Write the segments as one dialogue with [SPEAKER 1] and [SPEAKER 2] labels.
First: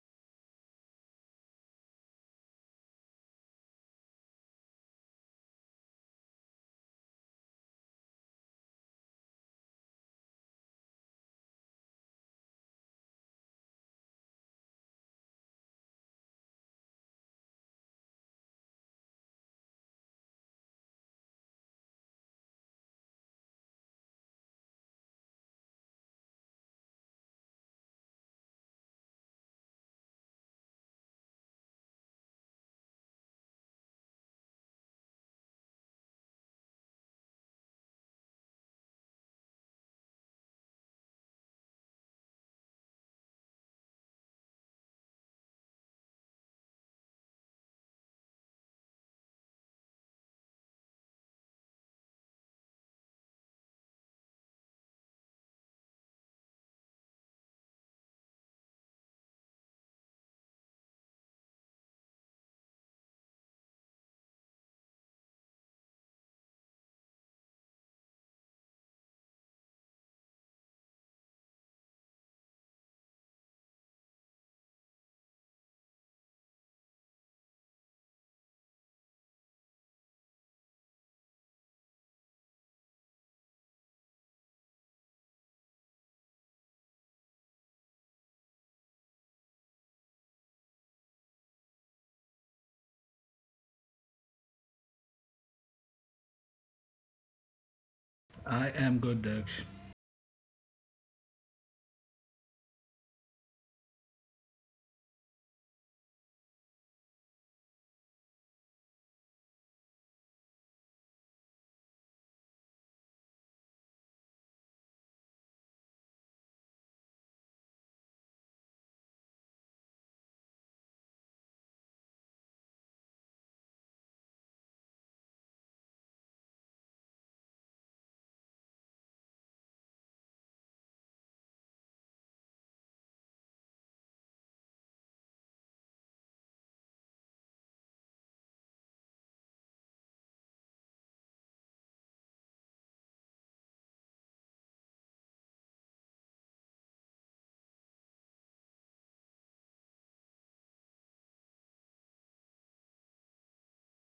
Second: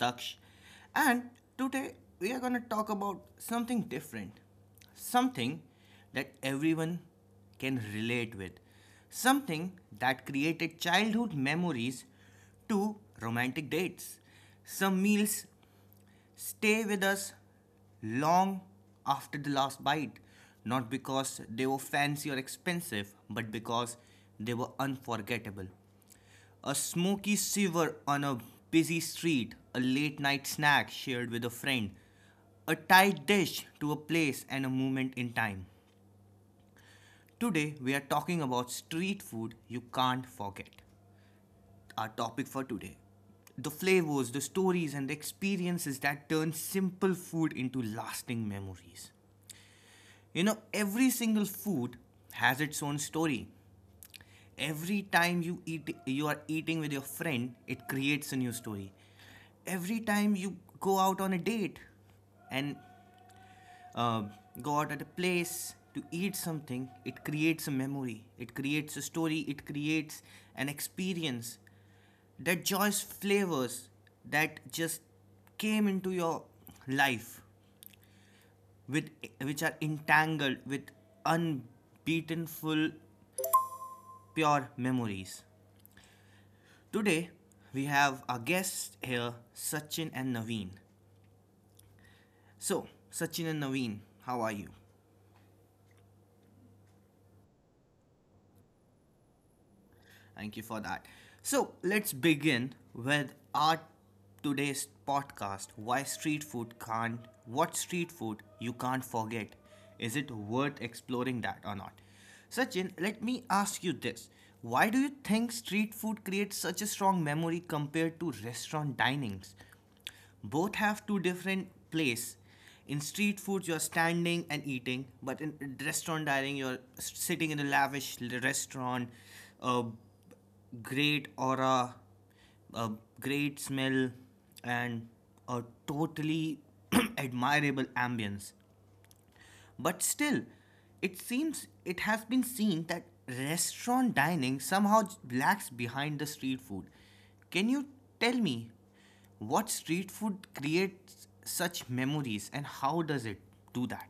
[SPEAKER 1] Daksh, and today we are going to talk about something different, something that everyone can relate with, something that created childhood memories to romantic dates. Some meals stay with us long after the last bite, not because they were fancy or expensive, but because they were unforgettable. A smoky shiver on a busy street, a late night snack shared with a friend, a tight dish to a place and a moment in time. Today, we are talking about street food you can't forget, our topic for today, the flavors, the stories, and the experiences that turn simple food into lasting memories. You know, every single food has its own story. Every time you eat, you are eating with your friend, it creates a new story. Every time you go out on a date, and uh, go out at a place to eat something, it creates a memory, it creates a story, it creates an experience, that joyous flavors that just came into your life with, which are entangled with unbeaten full pure memories. Today we have our guests here, Sachin and Naveen. So Sachin and Naveen, how are you?
[SPEAKER 2] I am good, Daksh.
[SPEAKER 1] Thank you for that. So let's begin with our today's podcast. Why street food can't, what street food you can't forget, is it worth exploring that or not? Sachin, let me ask you this. Why do you think street food creates such a strong memory compared to restaurant dinings? Both have two different place. In street food you're standing and eating, but in restaurant dining you're sitting in a lavish restaurant, a great aura, a great smell, and a totally admirable ambience. But still, it seems it has been seen that restaurant dining somehow lacks behind the street food. Can you tell me what street food creates such memories and how does it do that?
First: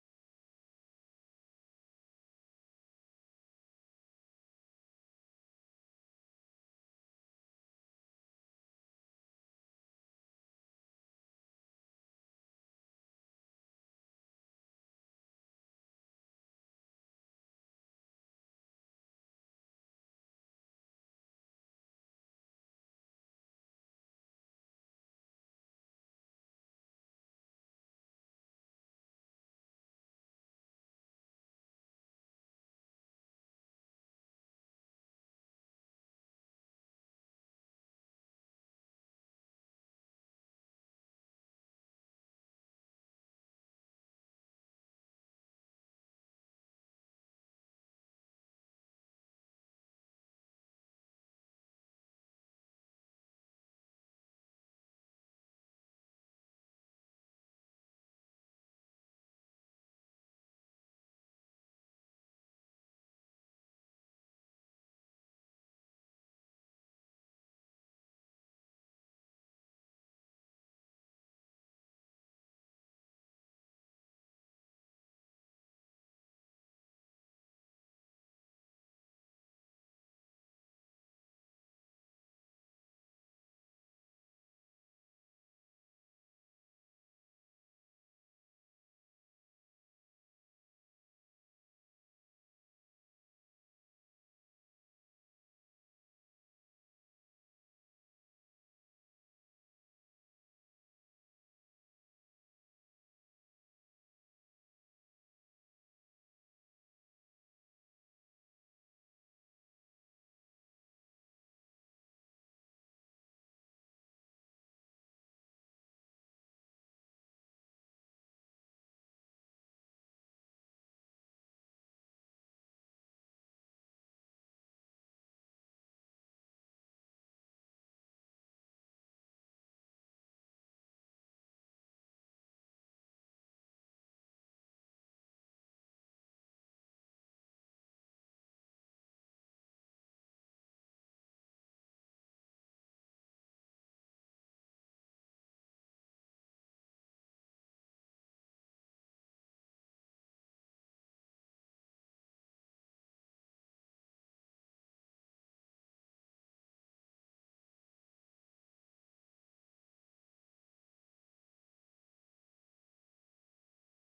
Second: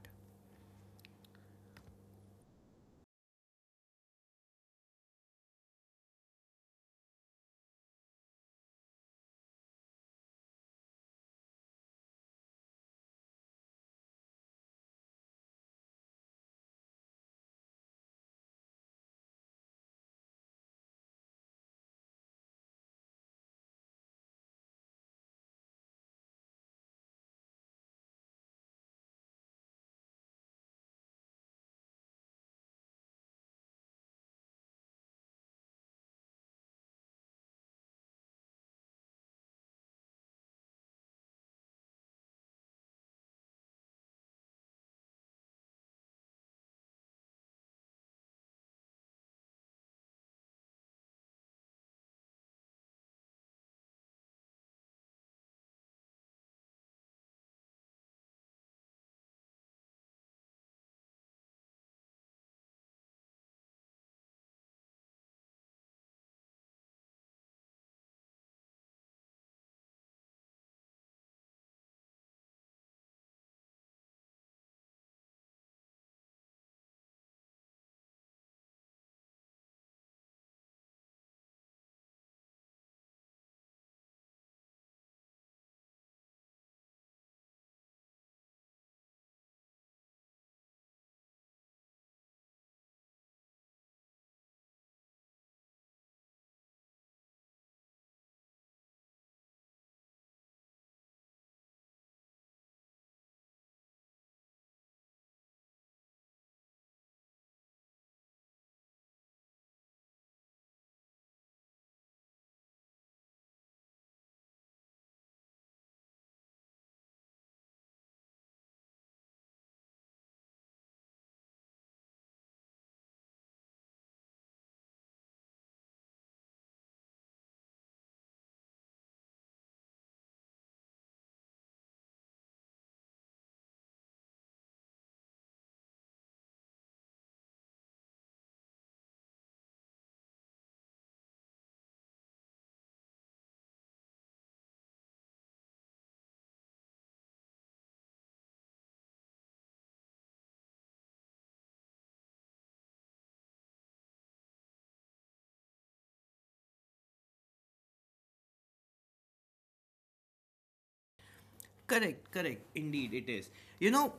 [SPEAKER 1] Correct, correct. Indeed, it is. You know,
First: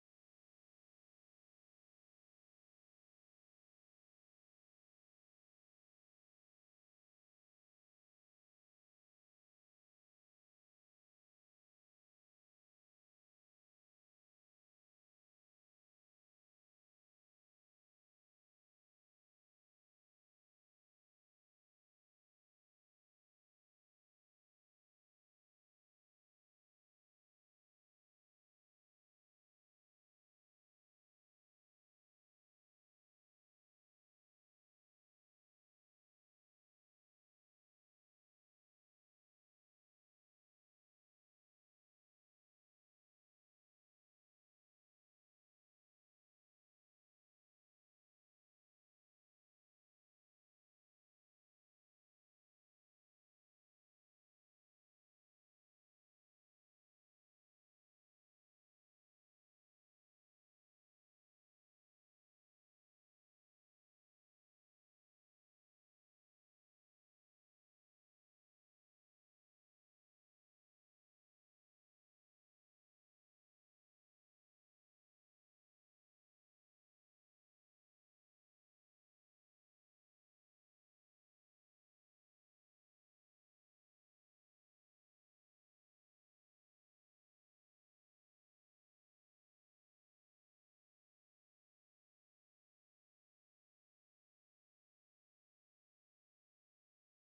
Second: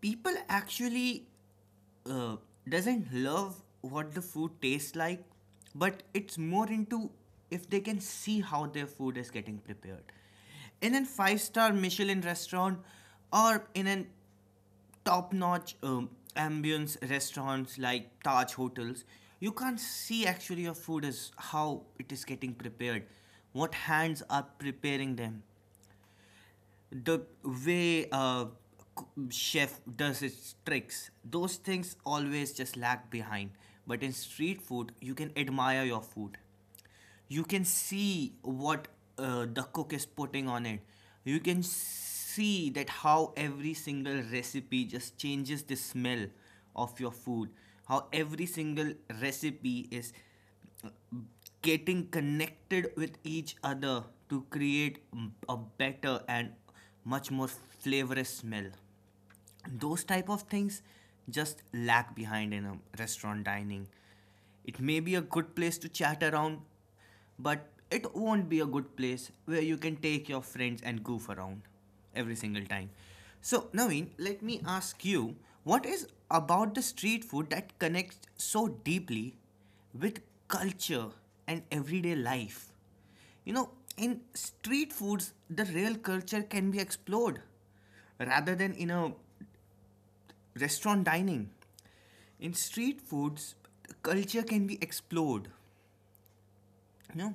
[SPEAKER 1] people actually uh, doesn't love what the food tastes like, but it's more into if they can see how their food is getting prepared. In a five-star Michelin restaurant, or in a top notch ambience restaurants like Taj hotels, you can't see actually your food is how it is getting prepared, what hands are preparing them, the way chef does its tricks. Those things always just lag behind, but in street food you can admire your food, you can see what the cook is putting on it. You can see that how every single recipe just changes the smell of your food, how every single recipe is getting connected with each other to create a better and much more flavorous smell. Those type of things just lag behind in a restaurant dining. It may be a good place to chat around, but it won't be a good place where you can take your friends and goof around every single time. So Naveen, let me ask you, what is about the street food that connects so deeply with culture and everyday life? You know, in street foods, the real culture can be explored rather than in a restaurant dining. In street foods, culture can be explored, no.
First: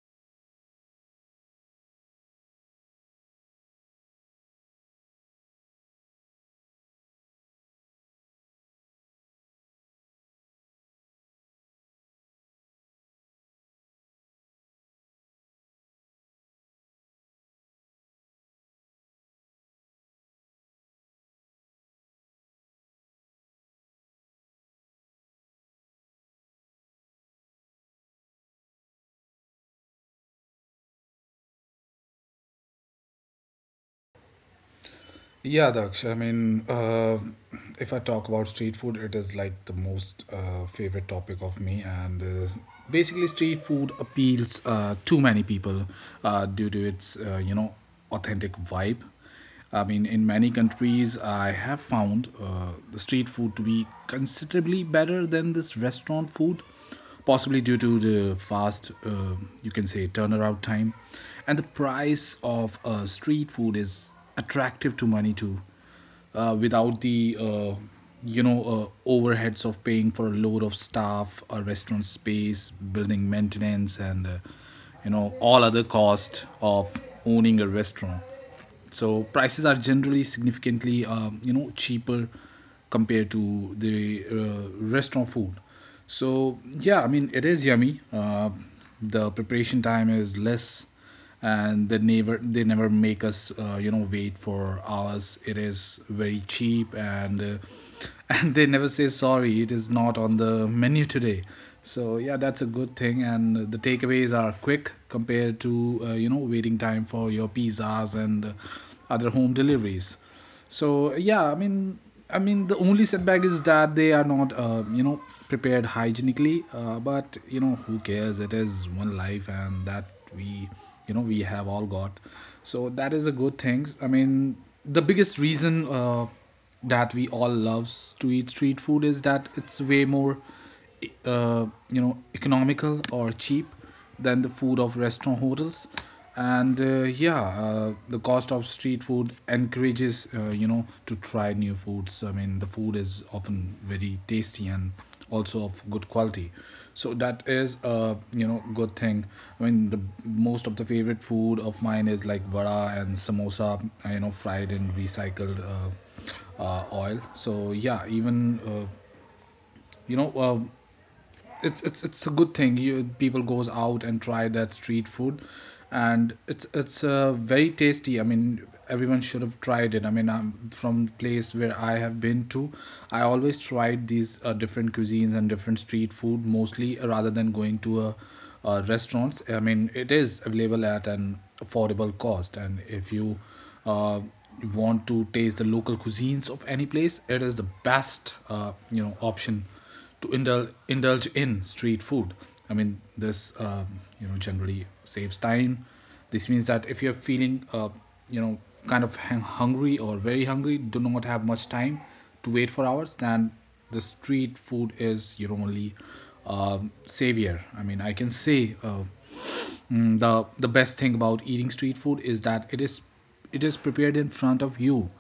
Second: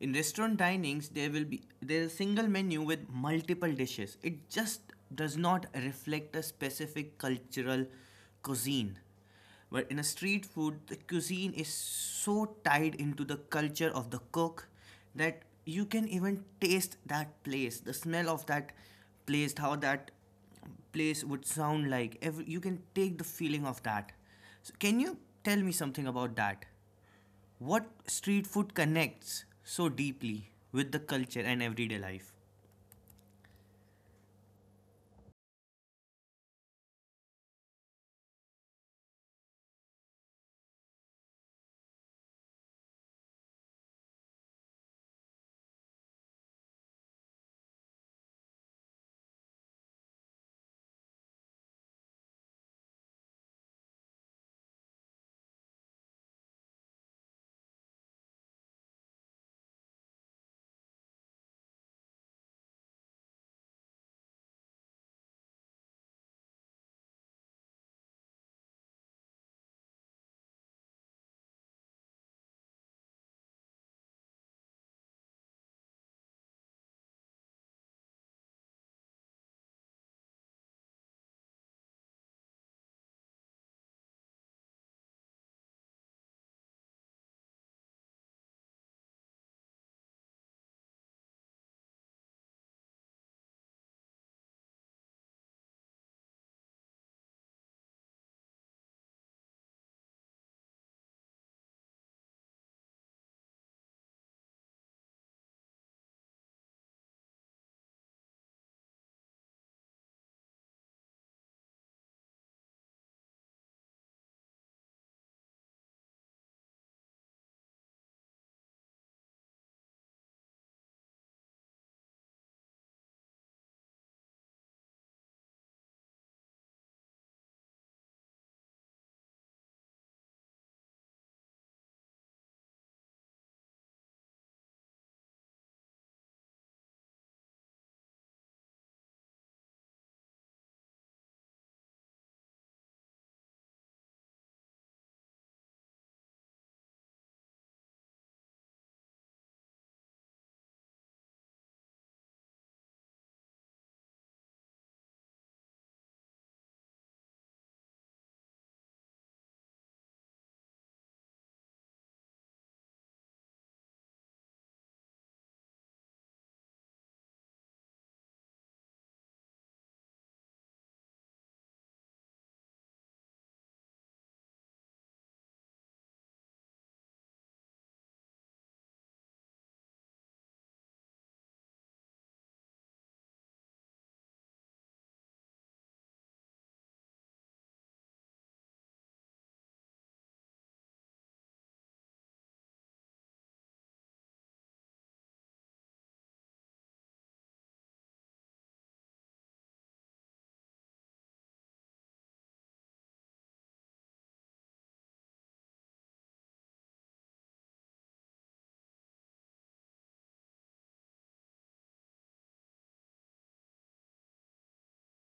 [SPEAKER 1] In restaurant dinings, there will be, there is a single menu with multiple dishes. It just does not reflect a specific cultural cuisine. But in a street food, the cuisine is so tied into the culture of the cook that you can even taste that place, the smell of that place, how that place would sound like. Every, you can take the feeling of that. So can you tell me something about that? What street food connects so deeply with the culture and everyday life?
[SPEAKER 2] Yeah, Daksh. If I talk about street food, it is like the most favorite topic of me, and basically, street food appeals to many people due to its authentic vibe. I mean, in many countries, I have found the street food to be considerably better than this restaurant food, possibly due to the fast, you can say, turnaround time, and the price of street food is attractive to money too, without the overheads of paying for a load of staff, a restaurant space, building maintenance, and all other cost of owning a restaurant. So prices are generally significantly cheaper compared to the restaurant food. So yeah, I mean it is yummy. The preparation time is less and they never make us wait for hours. It is very cheap, and and they never say sorry, it is not on the menu today. So yeah, that's a good thing, and the takeaways are quick compared to waiting time for your pizzas and other home deliveries. So yeah, the only setback is that they are not, prepared hygienically. But you know, who cares? It is one life, and that we, we have all got. So that is a good thing. I mean, the biggest reason that we all loves to eat street food is that it's way more, uh, economical or cheap than the food of restaurant hotels. And yeah, the cost of street food encourages to try new foods. I mean, the food is often very tasty and also of good quality, so that is a good thing. I mean the most of the favorite food of mine is like vada and samosa, fried in recycled oil. So yeah, even you know uh, it's a good thing you people goes out and try that street food. And it's very tasty. I mean, everyone should have tried it. I mean, I'm from place where I have been to, I always tried these different cuisines and different street food mostly, rather than going to a restaurants. I mean, it is available at an affordable cost, and if you uh, want to taste the local cuisines of any place, it is the best option to indulge in street food. I mean, this generally saves time. This means that if you're feeling you know kind of hungry or very hungry, do not have much time to wait for hours, then the street food is your only savior. I mean, I can say, the best thing about eating street food is that it is prepared in front of you.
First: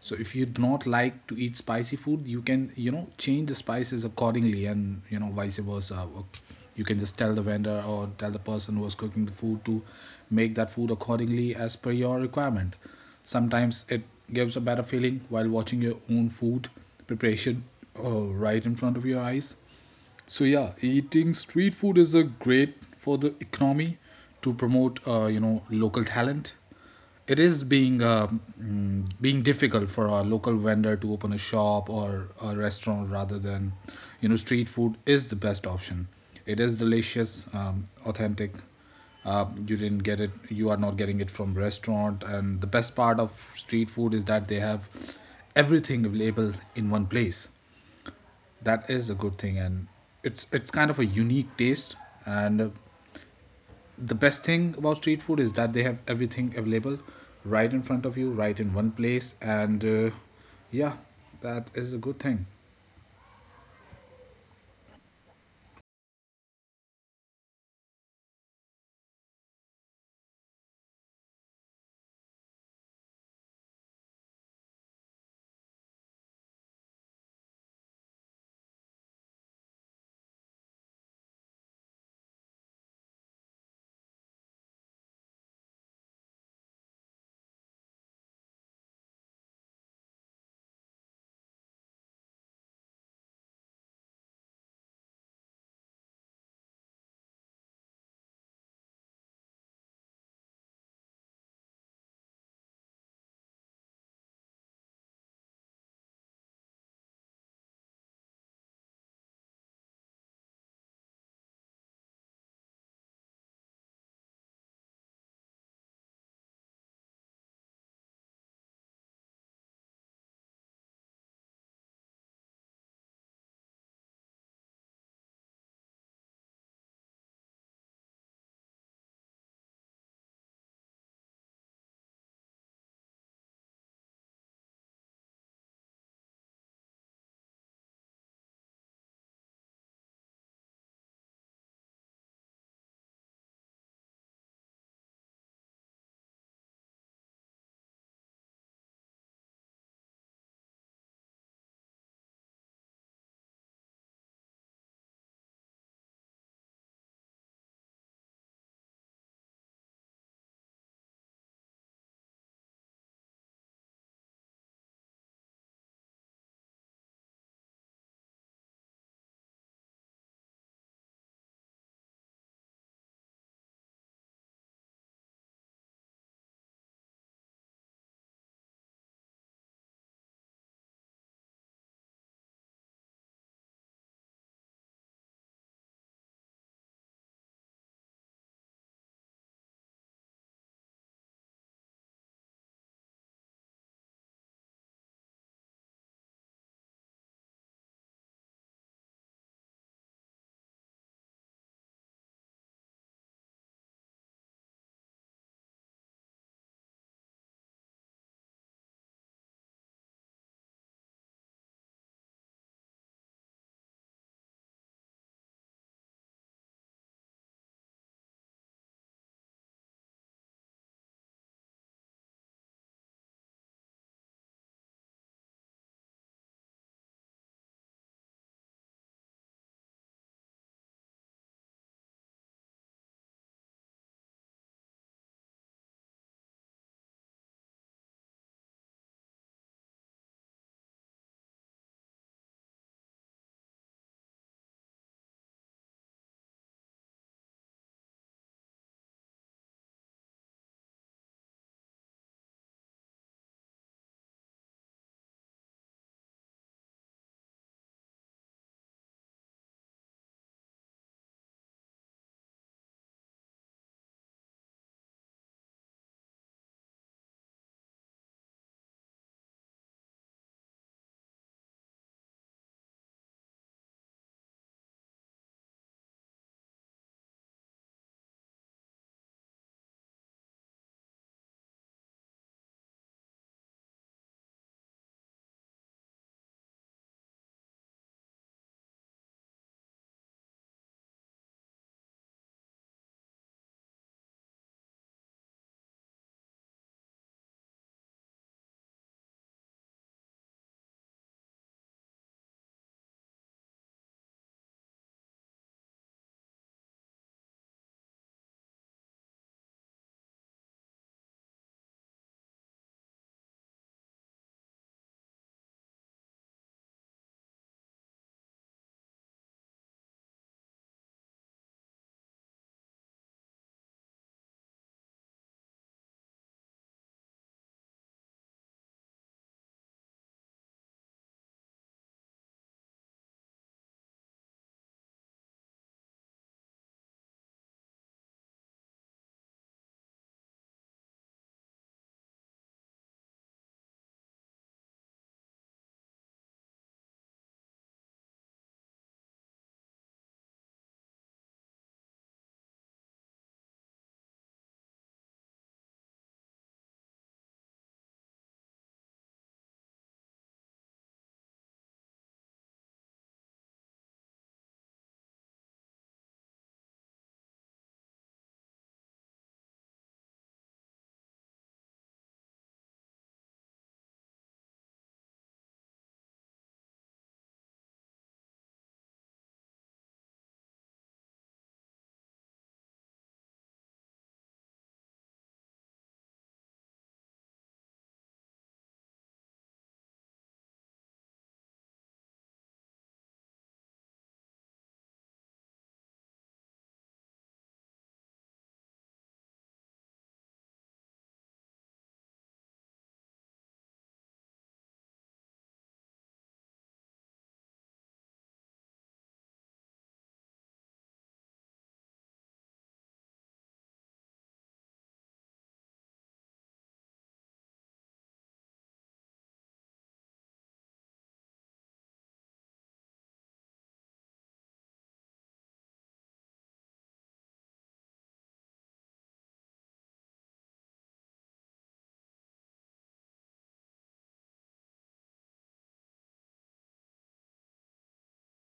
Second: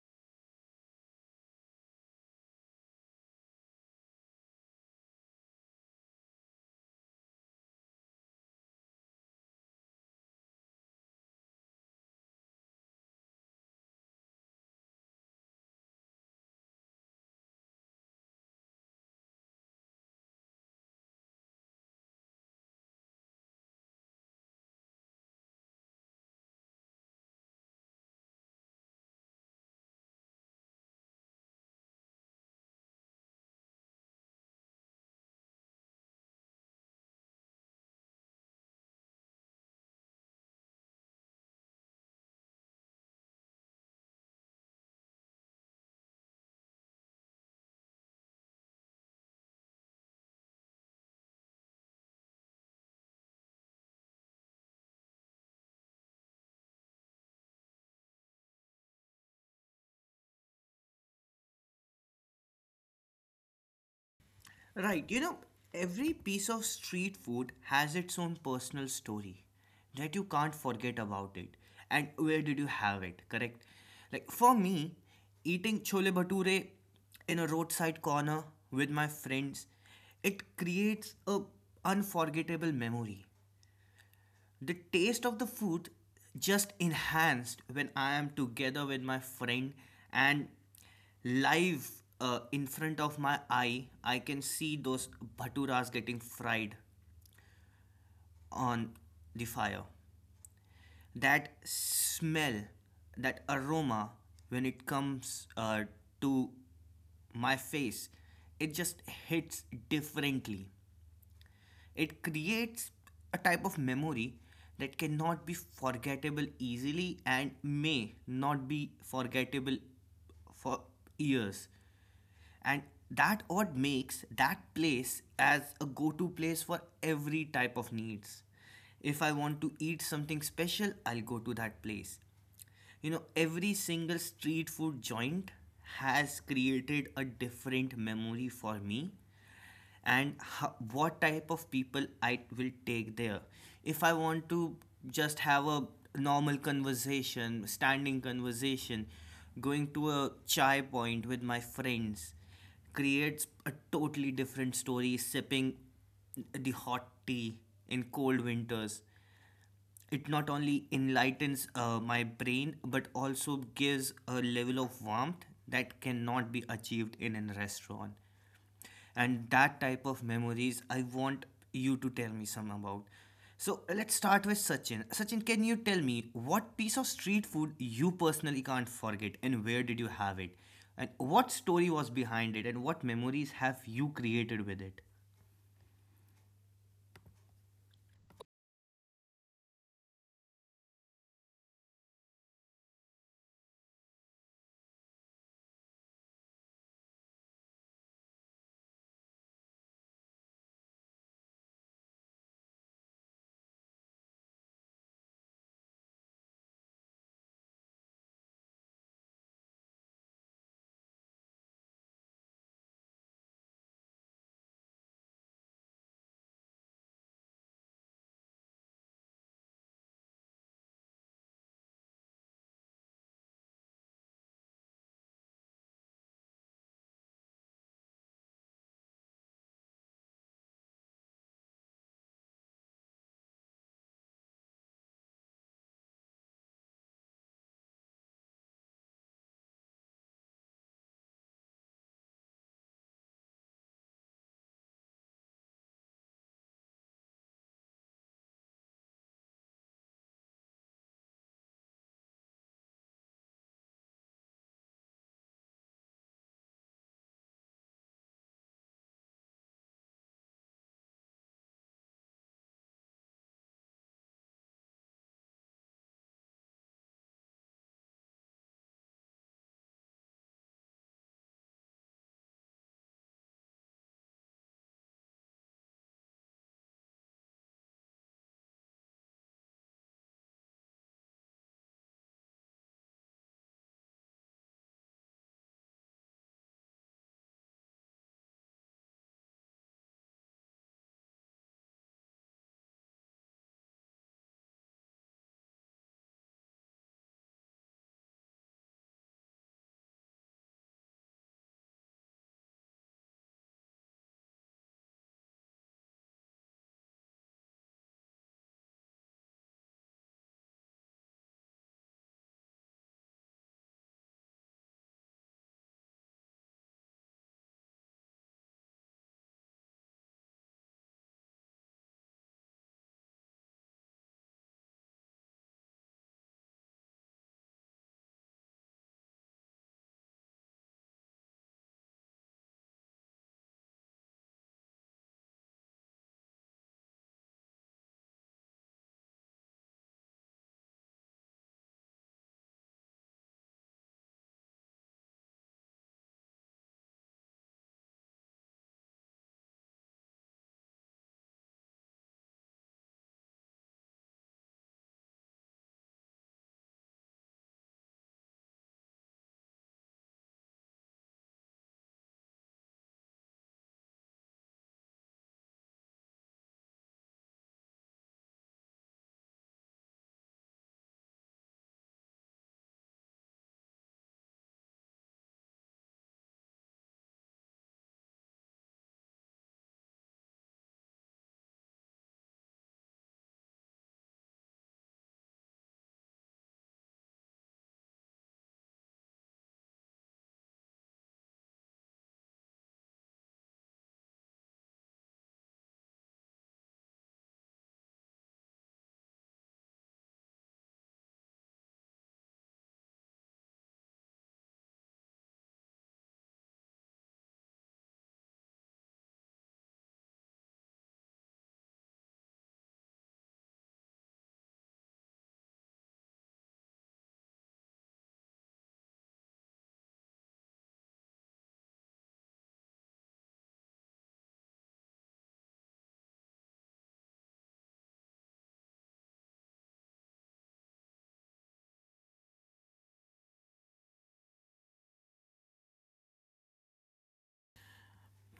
[SPEAKER 2] So if you do not like to eat spicy food, you can change the spices accordingly, and you know vice versa. Or you can just tell the vendor or tell the person who was cooking the food to make that food accordingly as per your requirement. Sometimes it gives a better feeling while watching your own food preparation right in front of your eyes. So yeah, eating street food is a great for the economy to promote local talent. It is being being difficult for a local vendor to open a shop or a restaurant, rather than street food is the best option. It is delicious, authentic. You didn't get it. You are not getting it from restaurant. And the best part of street food is that they have everything available in one place. That is a good thing, and it's kind of a unique taste. And the best thing about street food is that they have everything available right in front of you, right in one place. And yeah, that is a good thing.
[SPEAKER 1] Right, you know, every piece of street food has its own personal story that you can't forget about it. And where did you have it, correct? Like for me, eating chole bhature in a roadside corner with my friends, it creates a unforgettable memory. The taste of the food just enhanced when I am together with my friend, and live in front of my eye. I can see those bhaturas getting fried on the fire. That smell, that aroma, when it comes to my face, it just hits differently. It creates a type of memory that cannot be forgettable easily and may not be forgettable for years. And that what makes that place as a go to place for every type of needs. If I want to eat something special, I'll go to that place. You know, every single street food joint has created a different memory for me, and what type of people I will take there. If I want to just have a normal conversation, standing conversation, going to a chai point with my friends creates a totally different story, sipping the hot tea in cold winters. It not only enlightens my brain, but also gives a level of warmth that cannot be achieved in a restaurant. And that type of memories I want you to tell me some about. So let's start with Sachin. Sachin, can you tell me what piece of street food you personally can't forget and where did you have it? And what story was behind it, and what memories have you created with it?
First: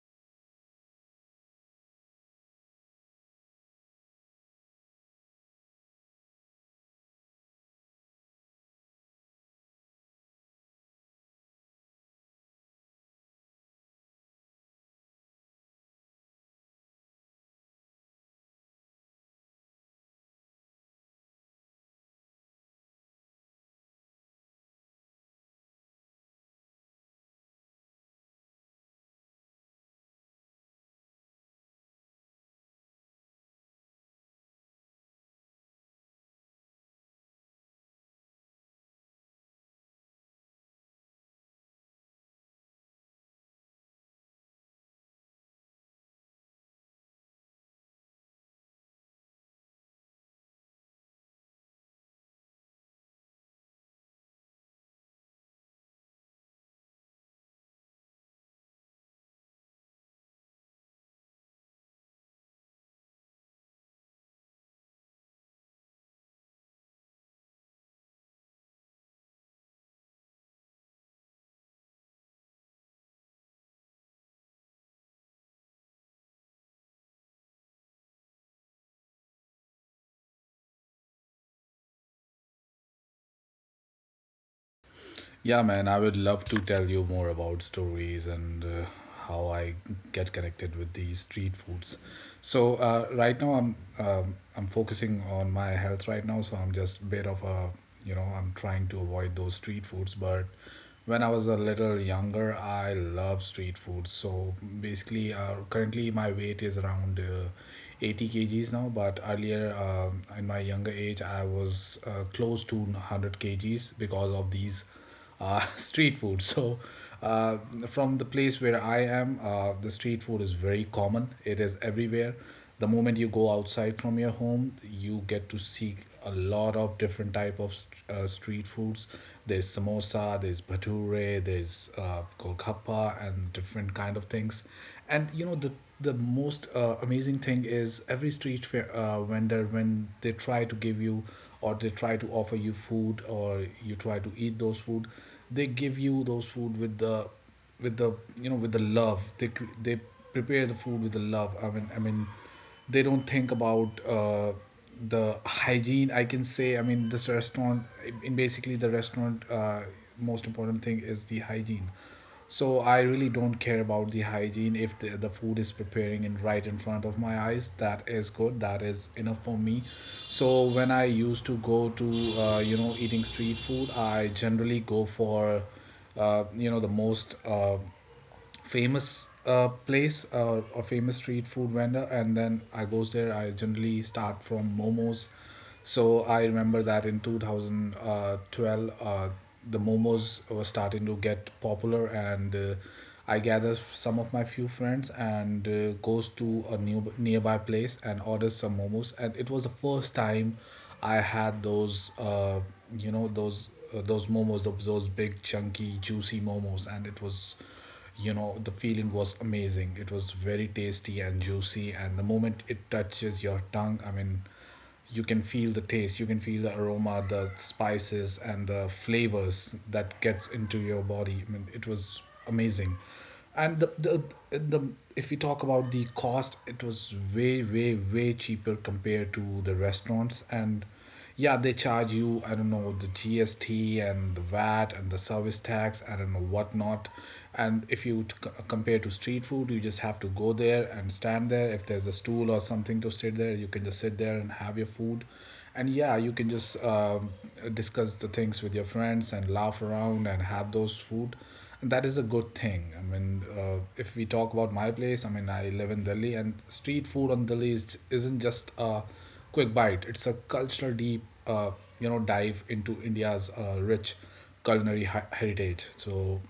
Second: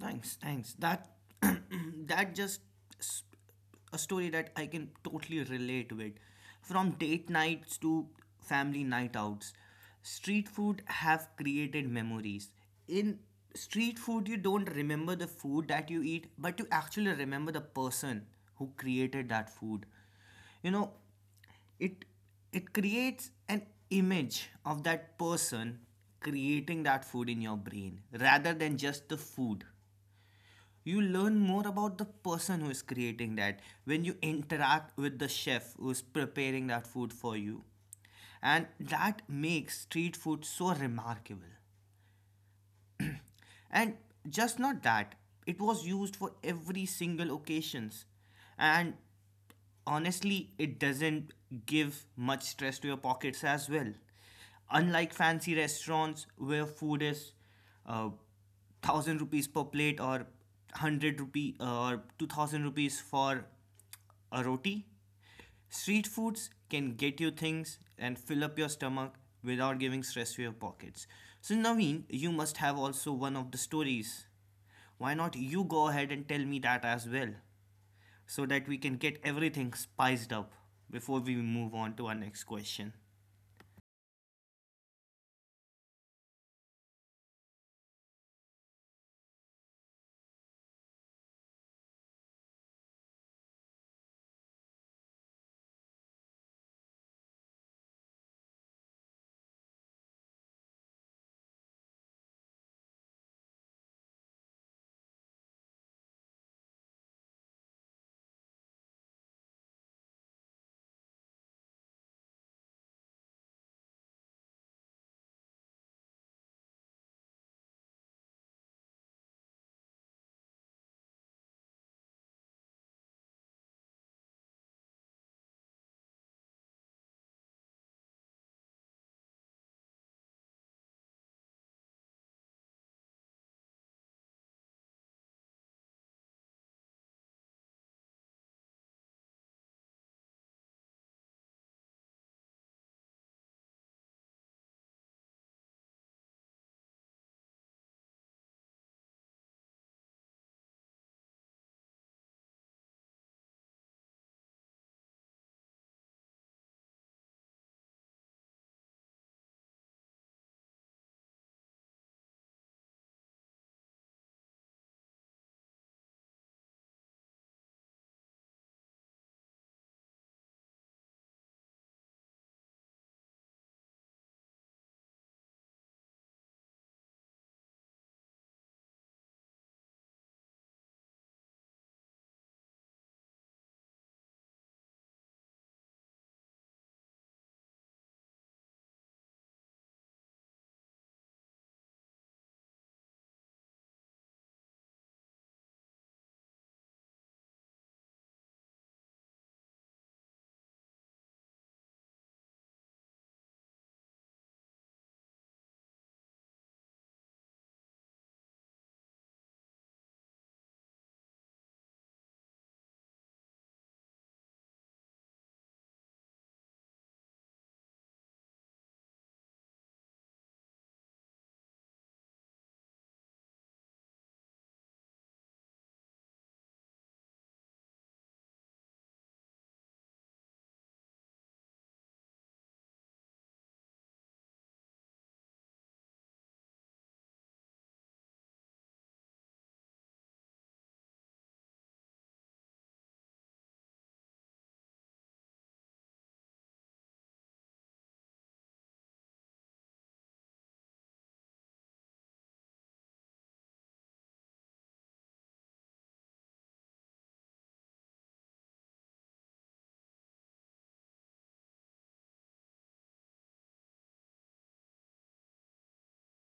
[SPEAKER 1] Thanks, thanks. That that just s- a story that I can totally relate with. From date nights to family night outs, street food have created memories. In street food, you don't remember the food that you eat, but you actually remember the person who created that food. You know, it it creates an image of that person creating that food in your brain rather than just the food. You learn more about the person who is creating that when you interact with the chef who's preparing that food for you, and that makes street food so remarkable. And just not that, it was used for every single occasions. And honestly, it doesn't give much stress to your pockets as well. Unlike fancy restaurants where food is 1,000 rupees per plate, or 100 rupee, or 2,000 rupees for a roti, street foods can get you things and fill up your stomach without giving stress to your pockets. So Naveen, you must have also one of the stories. Why not you go ahead and tell me that as well, so that we can get everything spiced up before we move on to our next question.
[SPEAKER 2] Yeah, man, I would love to tell you more about stories and how I get connected with these street foods. So right now I'm focusing on my health right now, so I'm just bit of a I'm trying to avoid those street foods. But when I was a little younger, I love street food. So basically, currently my weight is around 80 kgs now, but earlier in my younger age, I was close to 100 kgs because of these street food. So, uh, from the place where I am, the street food is very common. It is everywhere. The moment you go outside from your home, you get to see a lot of different type of street foods. There's samosa, there's bhature, there's golgappa, and different kind of things. And you know the most amazing thing is every street fair, vendor when they try to give you or they try to offer you food or you try to eat those food, they give you those food with the with the love. They prepare the food with the love. I mean, they don't think about the hygiene, I can say. I mean, this restaurant, in basically the restaurant, most important thing is the hygiene. So I really don't care about the hygiene. If the food is preparing in right in front of my eyes, that is good, that is enough for me. So when I used to go to eating street food, I generally go for the most famous place or a famous street food vendor, and then I goes there. I generally start from momos. So I remember that in 2012, the momos were starting to get popular, and I gather some of my few friends and goes to a new nearby place and orders some momos, and it was the first time I had those those momos, those big chunky juicy momos. And it was the feeling was amazing. It was very tasty and juicy, and the moment it touches your tongue, I mean, you can feel the taste, you can feel the aroma, the spices and the flavors that gets into your body. I mean, it was amazing. And the if we talk about the cost, it was way way way cheaper compared to the restaurants. And yeah, they charge you, I don't know, the GST and the VAT and the service tax, I don't know whatnot. And if you compare to street food, you just have to go there and stand there. If there's a stool or something to sit there, you can just sit there and have your food. And yeah, you can just discuss the things with your friends and laugh around and have those food. And that is a good thing. I mean, if we talk about my place, I mean, I live in Delhi, and street food on Delhi is, isn't just a Quick Bite. It's a cultural deep, dive into India's rich culinary heritage. So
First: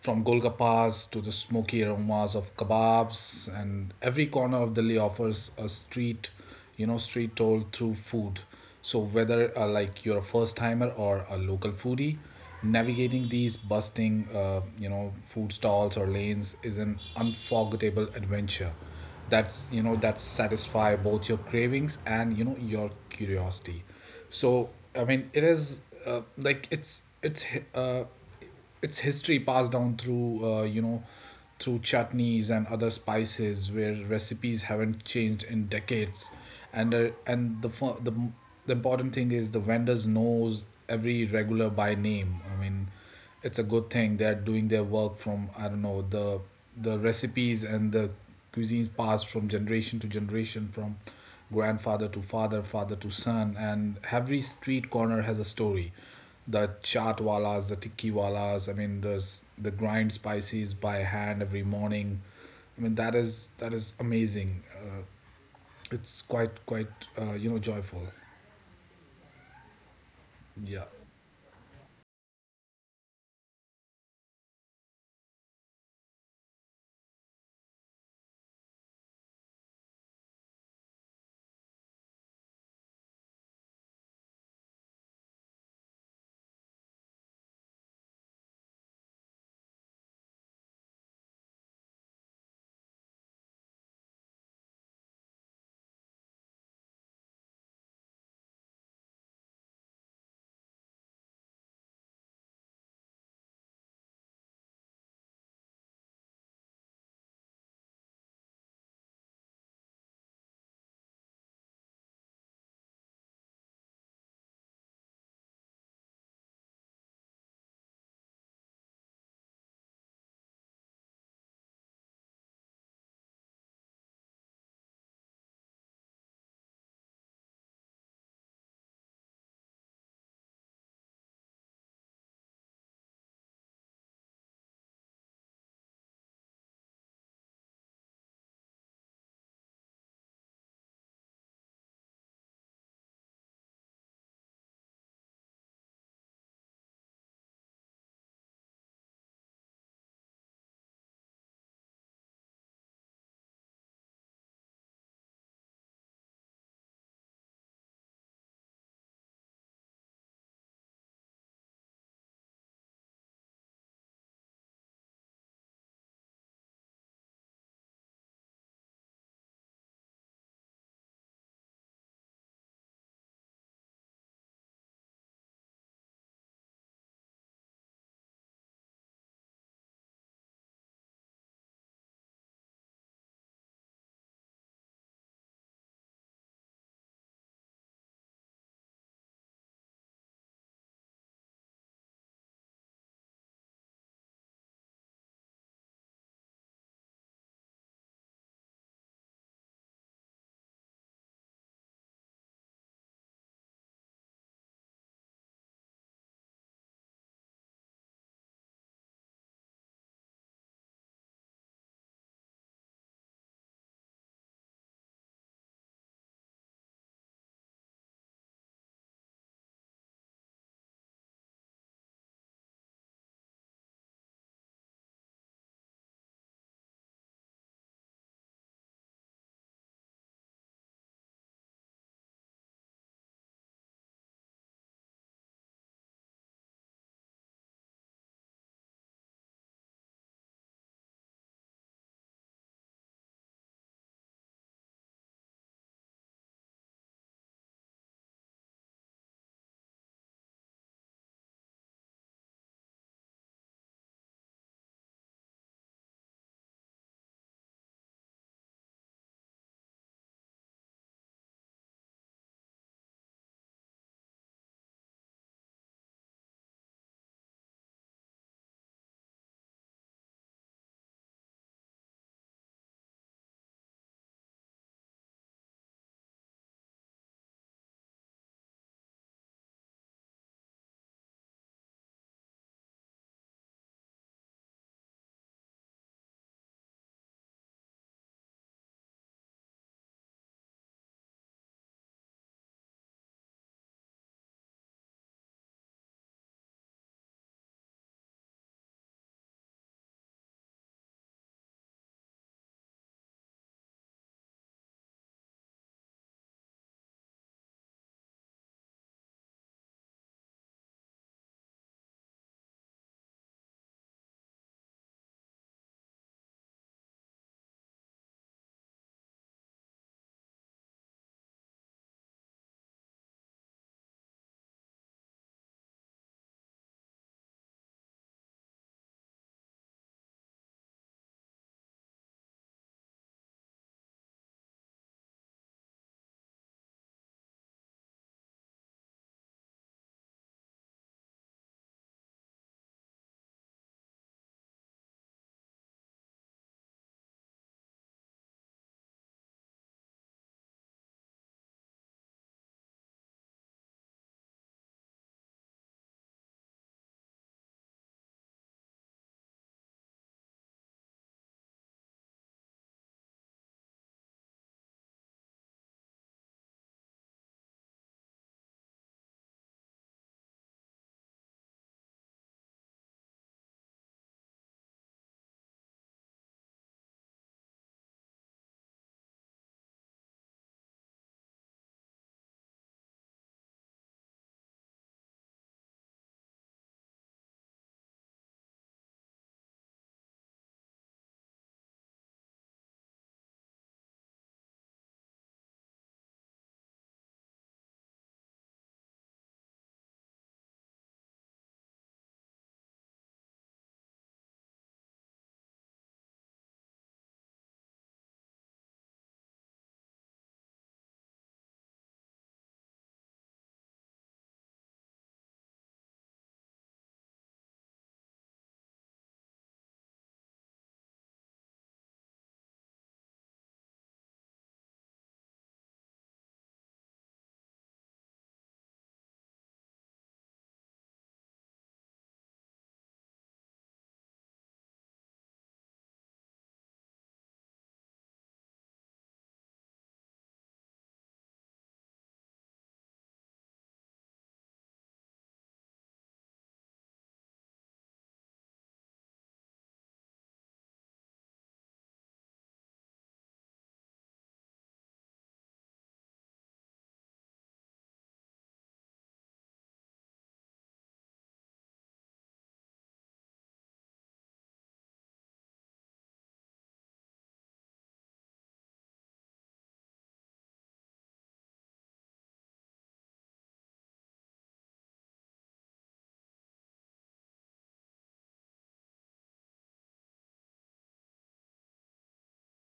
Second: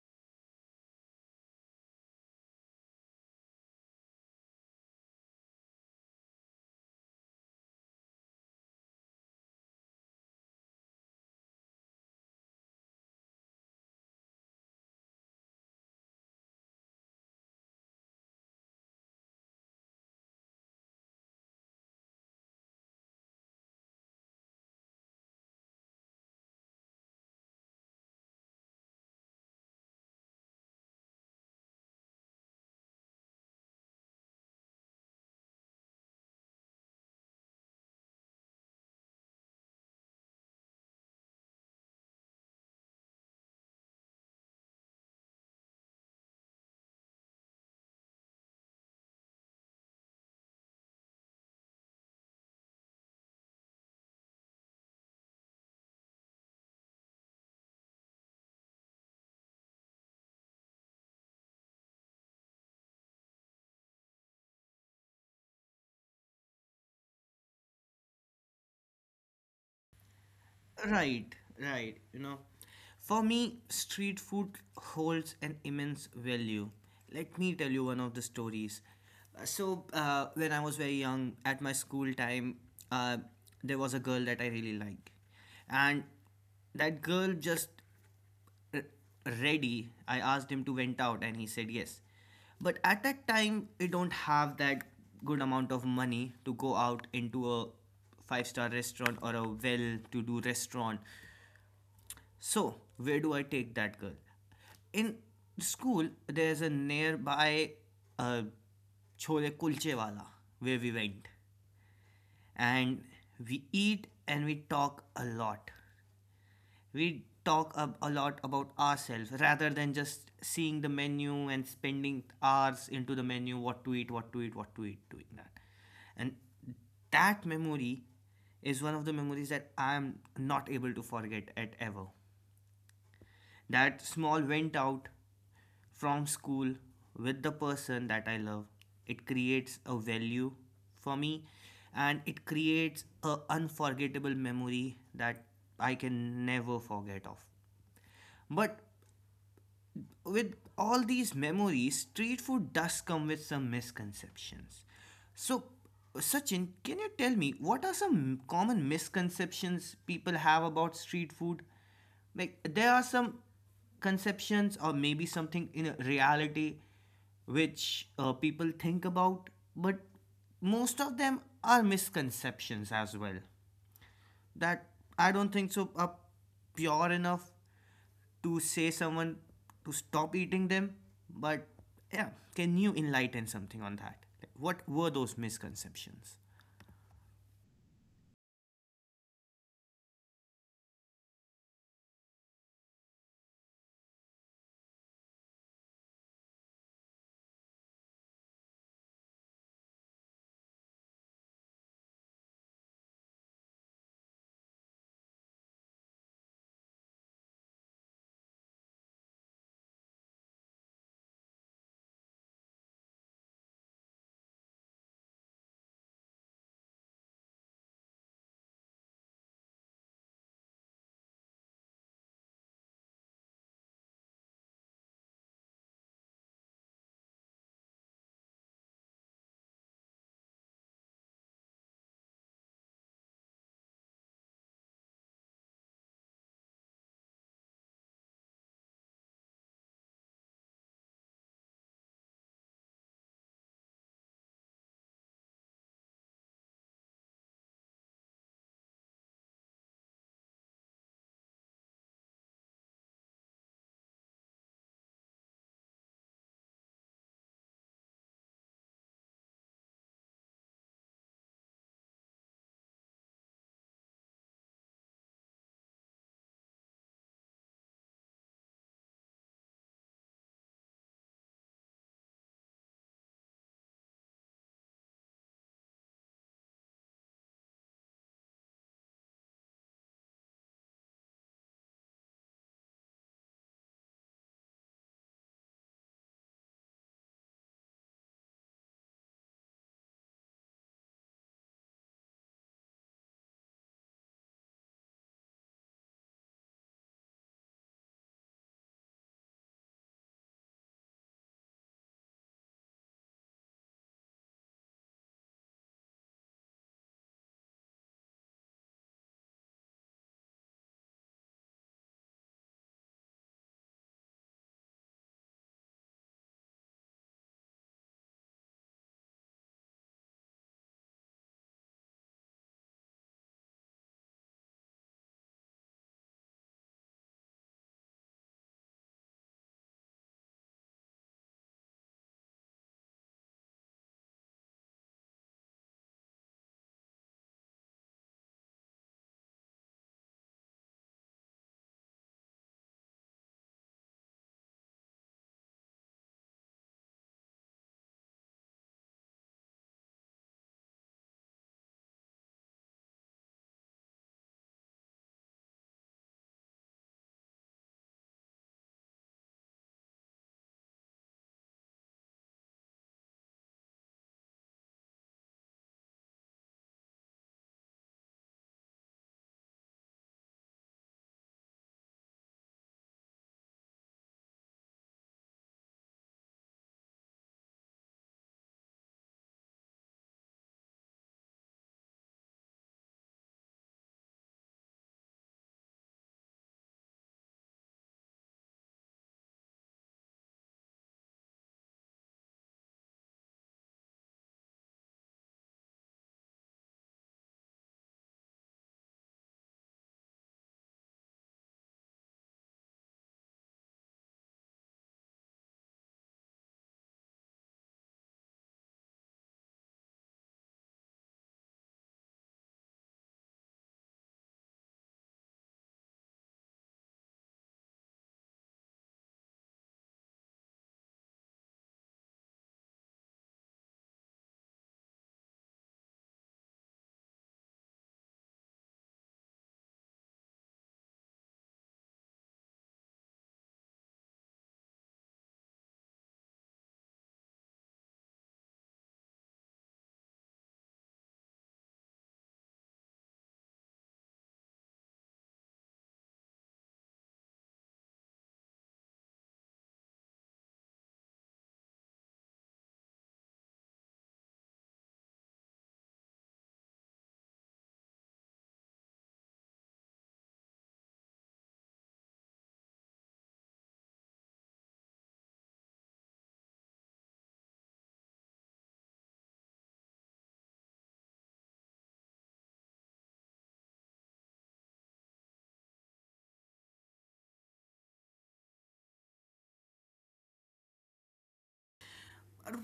[SPEAKER 2] from Golgappas to the smoky aromas of kebabs, and every corner of Delhi offers a street, street toll through food. So whether like you're a first timer or a local foodie, navigating these bustling, food stalls or lanes is an unforgettable adventure. That's that satisfy both your cravings and your curiosity. So I mean, it is like it's uh, its history passed down through through chutneys and other spices where recipes haven't changed in decades. And the important thing is the vendors knows every regular by name. I mean, it's a good thing they're doing their work from, I don't know, the recipes and the cuisines passed from generation to generation, from grandfather to father, father to son, and every street corner has a story, the chaat walas, the tikki walas. I mean, there's the grind spices by hand every morning. I mean, that is amazing. It's quite joyful. Yeah.
[SPEAKER 1] Right, right. You know, for me, street food holds an immense value. Let me tell you one of the stories. When I was very young, at my school time, uh, there was a girl that I really liked, and that girl just ready. I asked him to went out and he said yes, but at that time we don't have that good amount of money to go out into a five-star restaurant or a well to do restaurant. So where do I take that girl? In school, there's a nearby uh, chole kulche wala, where we went and we eat and we talk a lot. We talk a lot about ourselves rather than just seeing the menu and spending hours into the menu, what to eat, what to eat, what to eat, doing that. And that memory is one of the memories that I am not able to forget at ever. That small went out from school with the person that I love, it creates a value for me, and it creates a unforgettable memory that I can never forget of. But with all these memories, street food does come with some misconceptions. So, Sachin, can you tell me what are some common misconceptions people have about street food? Like, there are some conceptions or maybe something in reality which people think about, but most of them are misconceptions as well, that I don't think so are pure enough to say someone to stop eating them. But yeah, can you enlighten something on that? Like, what were those misconceptions?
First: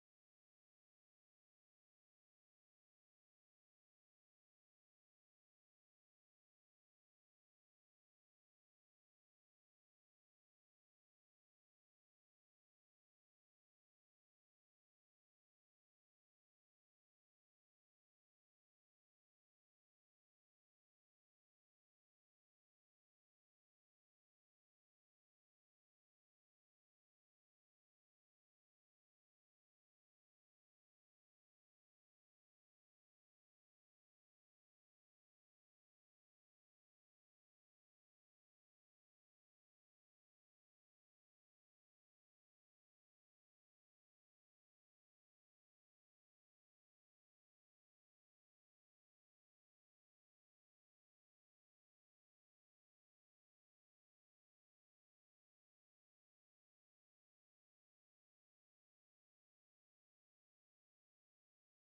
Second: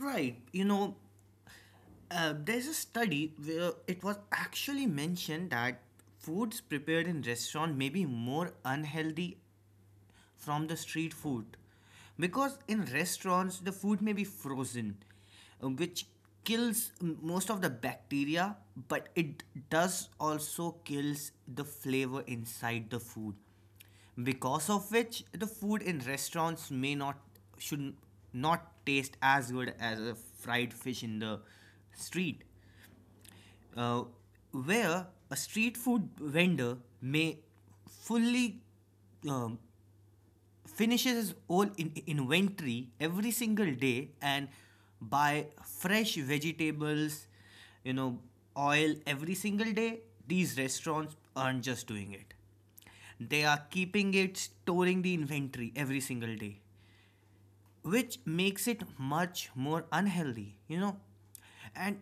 [SPEAKER 1] Right, you know, there's a study where it was actually mentioned that foods prepared in restaurant may be more unhealthy from the street food, because in restaurants the food may be frozen, which kills most of the bacteria, but it does also kills the flavor inside the food, because of which the food in restaurants may not, should not taste as good as a fried fish in the street. uh, where a street food vendor may fully um, finishes his whole inventory every single day and buy fresh vegetables, you know, oil every single day, these restaurants aren't just doing it. They are keeping it, storing the inventory every single day, which makes it much more unhealthy, you know. And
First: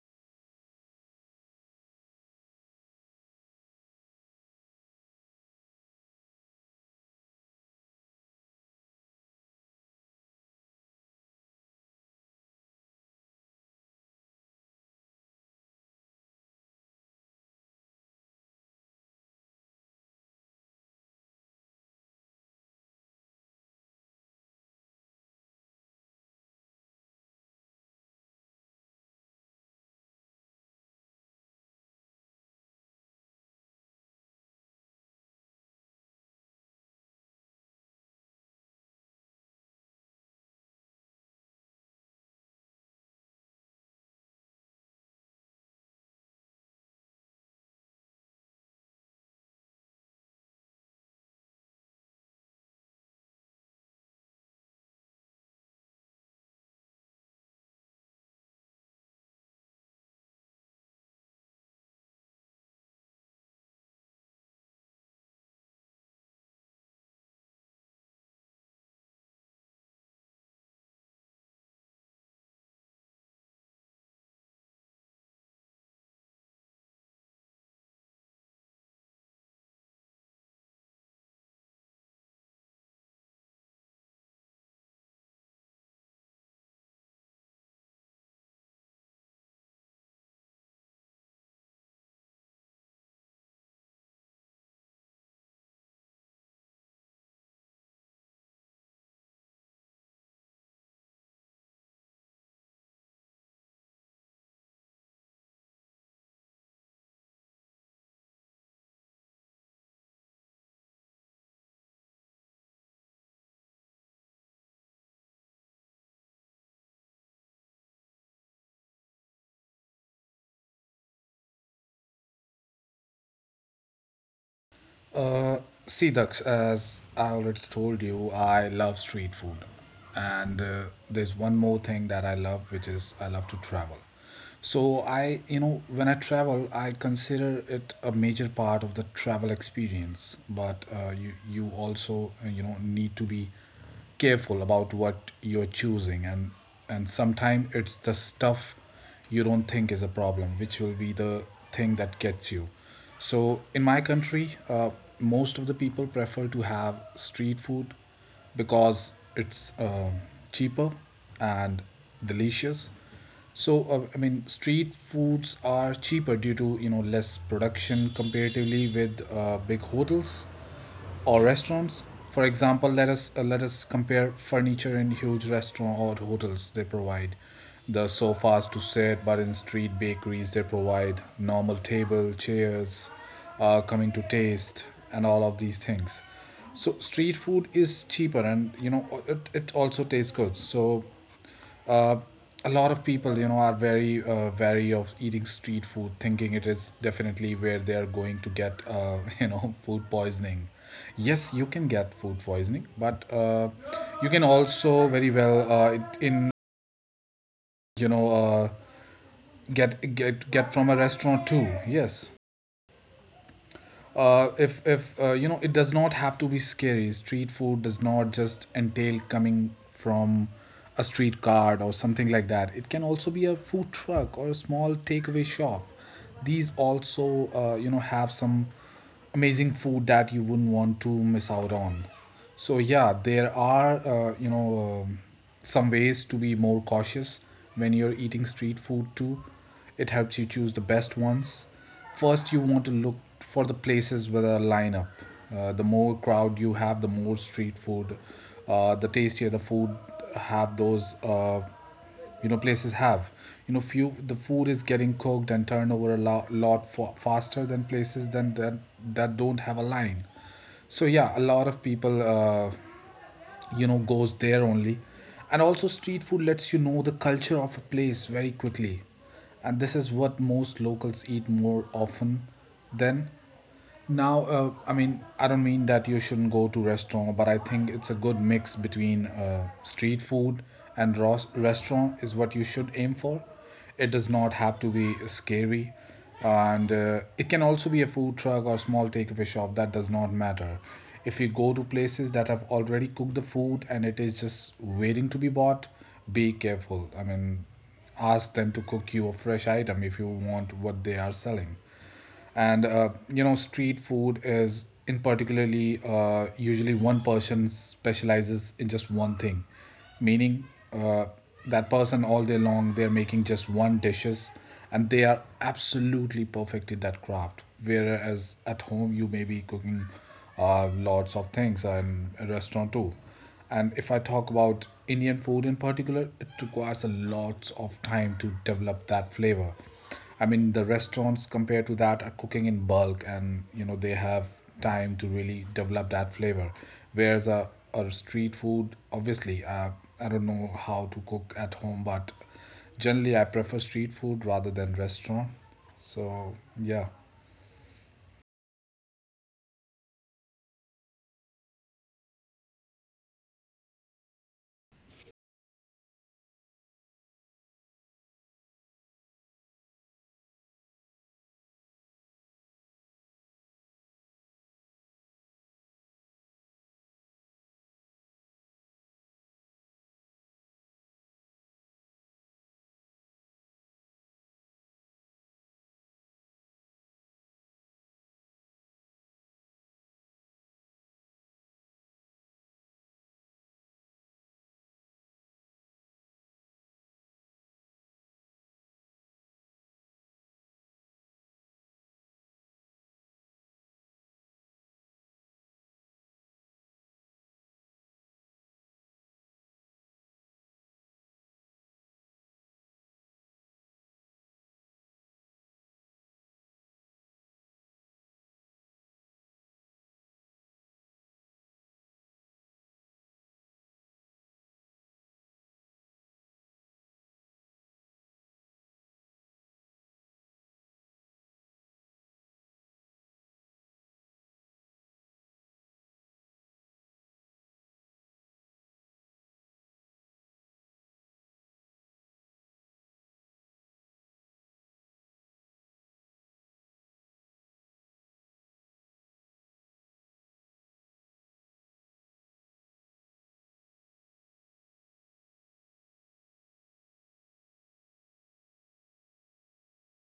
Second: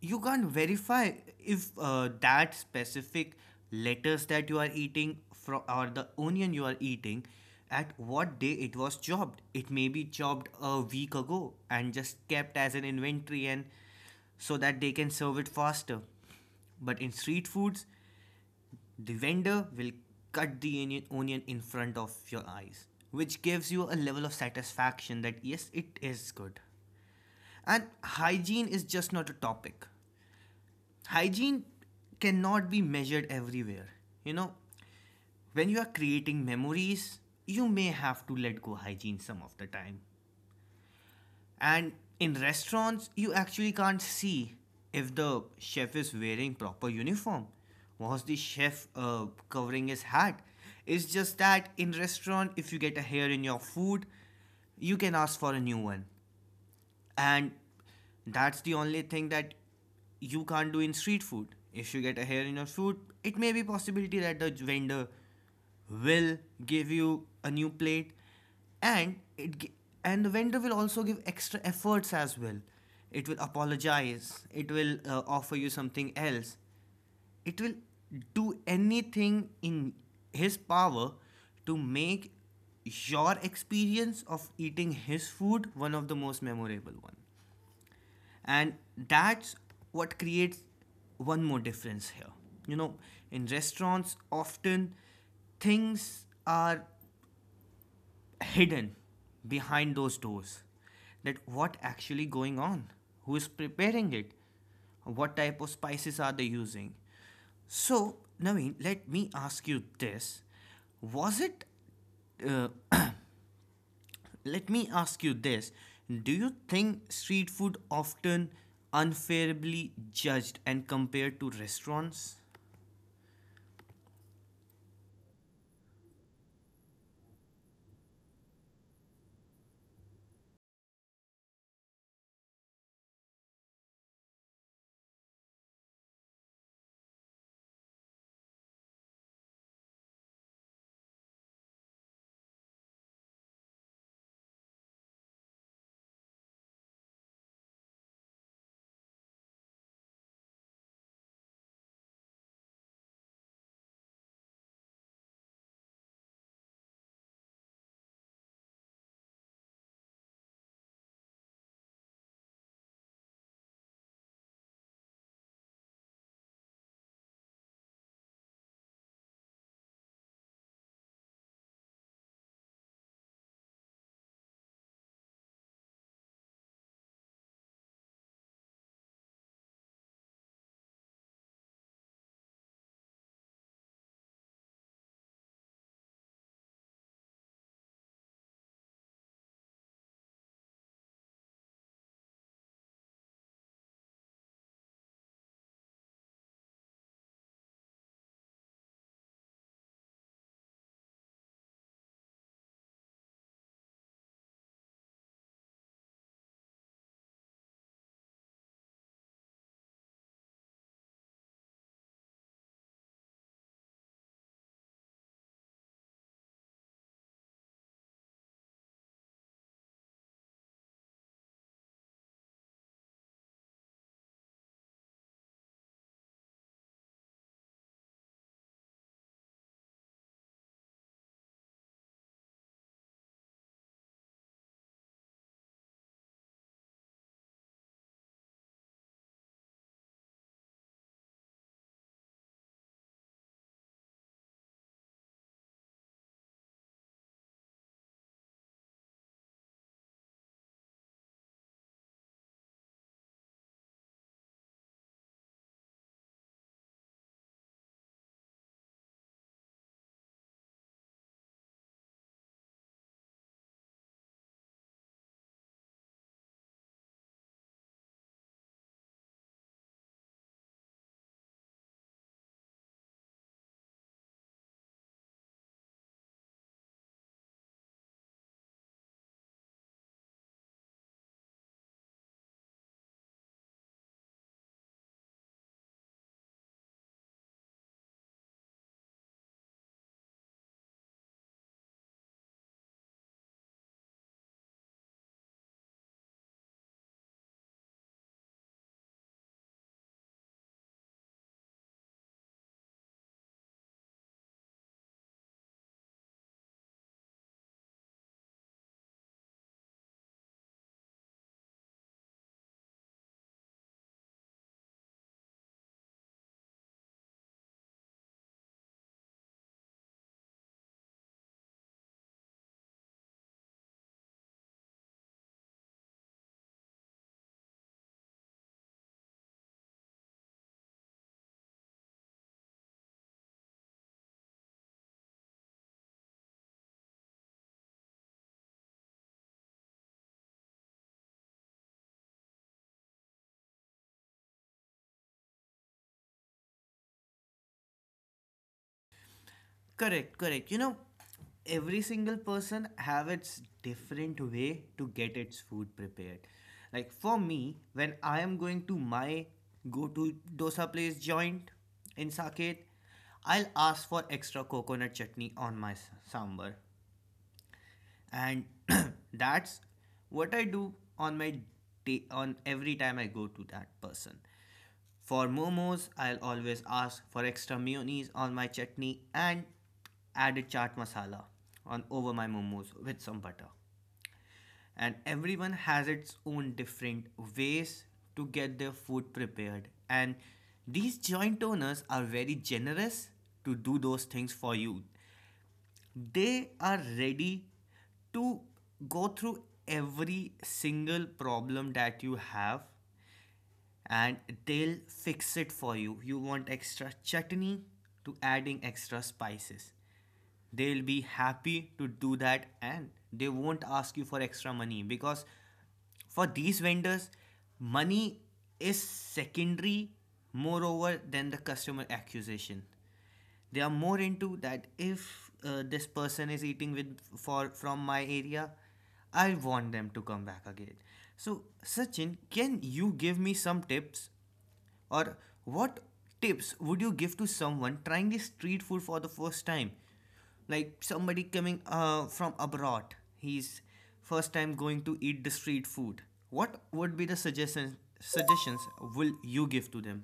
[SPEAKER 1] you can't verify if that specific lettuce that you are eating from, or the onion you are eating, at what day it was chopped. It may be chopped a week ago and just kept as an inventory and so that they can serve it faster. But in street foods, the vendor will cut the onion- in front of your eyes, which gives you a level of satisfaction that yes, it is good. And hygiene is just not a topic. Hygiene cannot be measured everywhere. You know, when you are creating memories, you may have to let go hygiene some of the time. And in restaurants, you actually can't see if the chef is wearing proper uniform. Was the chef covering his hat? It's just that in restaurant, if you get a hair in your food, you can ask for a new one. And that's the only thing that you can't do in street food. If you get a hair in your food, it may be possibility that the vendor will give you a new plate and it and the vendor will also give extra efforts as well. It will apologize, it will offer you something else, it will do anything in his power to make your experience of eating his food one of the most memorable one. And that's what creates one more difference here. You know, in restaurants, often things are hidden behind those doors, that what actually going on, who is preparing it, what type of spices are they using. So Naveen, let me ask you this. Was it uh, Let me ask you this. Do you think street food often unfairly judged and compared to restaurants?
[SPEAKER 2] Uh, see, Daksh, as I already told you, I love street food. And there's one more thing that I love, which is I love to travel. So I, you know, when I travel, I consider it a major part of the travel experience. But you also, need to be careful about what you're choosing, and sometimes it's the stuff you don't think is a problem, which will be the thing that gets you. So in my country, most of the people prefer to have street food because it's cheaper and delicious. So I mean, street foods are cheaper due to less production comparatively with big hotels or restaurants. For example, let us compare furniture in huge restaurant or hotels. They provide the sofas to sit, but in street bakeries they provide normal table chairs. Uh, coming to taste, and all of these things. So street food is cheaper, and you know it also tastes good. So uh, a lot of people, you know, are very wary of eating street food, thinking it is definitely where they are going to get, you know, food poisoning. Yes, you can get food poisoning, but you can also very well you know, uh, get from a restaurant too. Yes. If you know it does not have to be scary. Street food does not just entail coming from a street cart or something like that. It can also be a food truck or a small takeaway shop. These also have some amazing food that you wouldn't want to miss out on. So yeah, there are some ways to be more cautious when you're eating street food too. It helps you choose the best ones. First, you want to look for the places with a lineup. The more crowd you have, the more street food, the tastier the food. Have those places have few. The food is getting cooked and turned over a lot, faster than places than that that don't have a line. So yeah, a lot of people, goes there only. And also street food lets you know the culture of a place very quickly, and this is what most locals eat more often than. Now I mean, I don't mean that you shouldn't go to restaurant, but I think it's a good mix between street food and restaurant is what you should aim for. It does not have to be scary. And it can also be a food truck or small takeaway shop. That does not matter. If you go to places that have already cooked the food and it is just waiting to be bought, be careful. I mean, ask them to cook you a fresh item if you want what they are selling. And you know, street food is in particularly usually one person specializes in just one thing, meaning uh, that person all day long they're making just one dishes, and they are absolutely perfect in that craft, whereas at home you may be cooking lots of things and a restaurant too. And if I talk about Indian food in particular, it requires a lot of time to develop that flavor. I mean, the restaurants compared to that are cooking in bulk and you know they have time to really develop that flavor. Whereas a street food, obviously, I don't know how to cook at home, but generally I prefer street food rather than restaurant. So, yeah.
[SPEAKER 1] Correct, correct. You know, every single person have its different way to get its food prepared. Like for me, when I am going to my go-to dosa place joint in Saket, I'll ask for extra coconut chutney on my s- sambar. And that's what I do on my day, on every time I go to that person. For momos, I'll always ask for extra mayonnaise on my chutney and add a chaat masala on over my momos with some butter. And everyone has its own different ways to get their food prepared, and these joint owners are very generous to do those things for you. They are ready to go through every single problem that you have, and they'll fix it for you. You want extra chutney to adding extra spices, they'll be happy to do that, and they won't ask you for extra money because for these vendors, money is secondary, moreover than the customer accusation. They are more into that if this person is eating with for from my area, I want them to come back again. So Sachin, can you give me some tips, or what tips would you give to someone trying this street food for the first time? Like somebody coming from abroad, he's first time going to eat the street food. What would be the suggestions, suggestions will you give to them?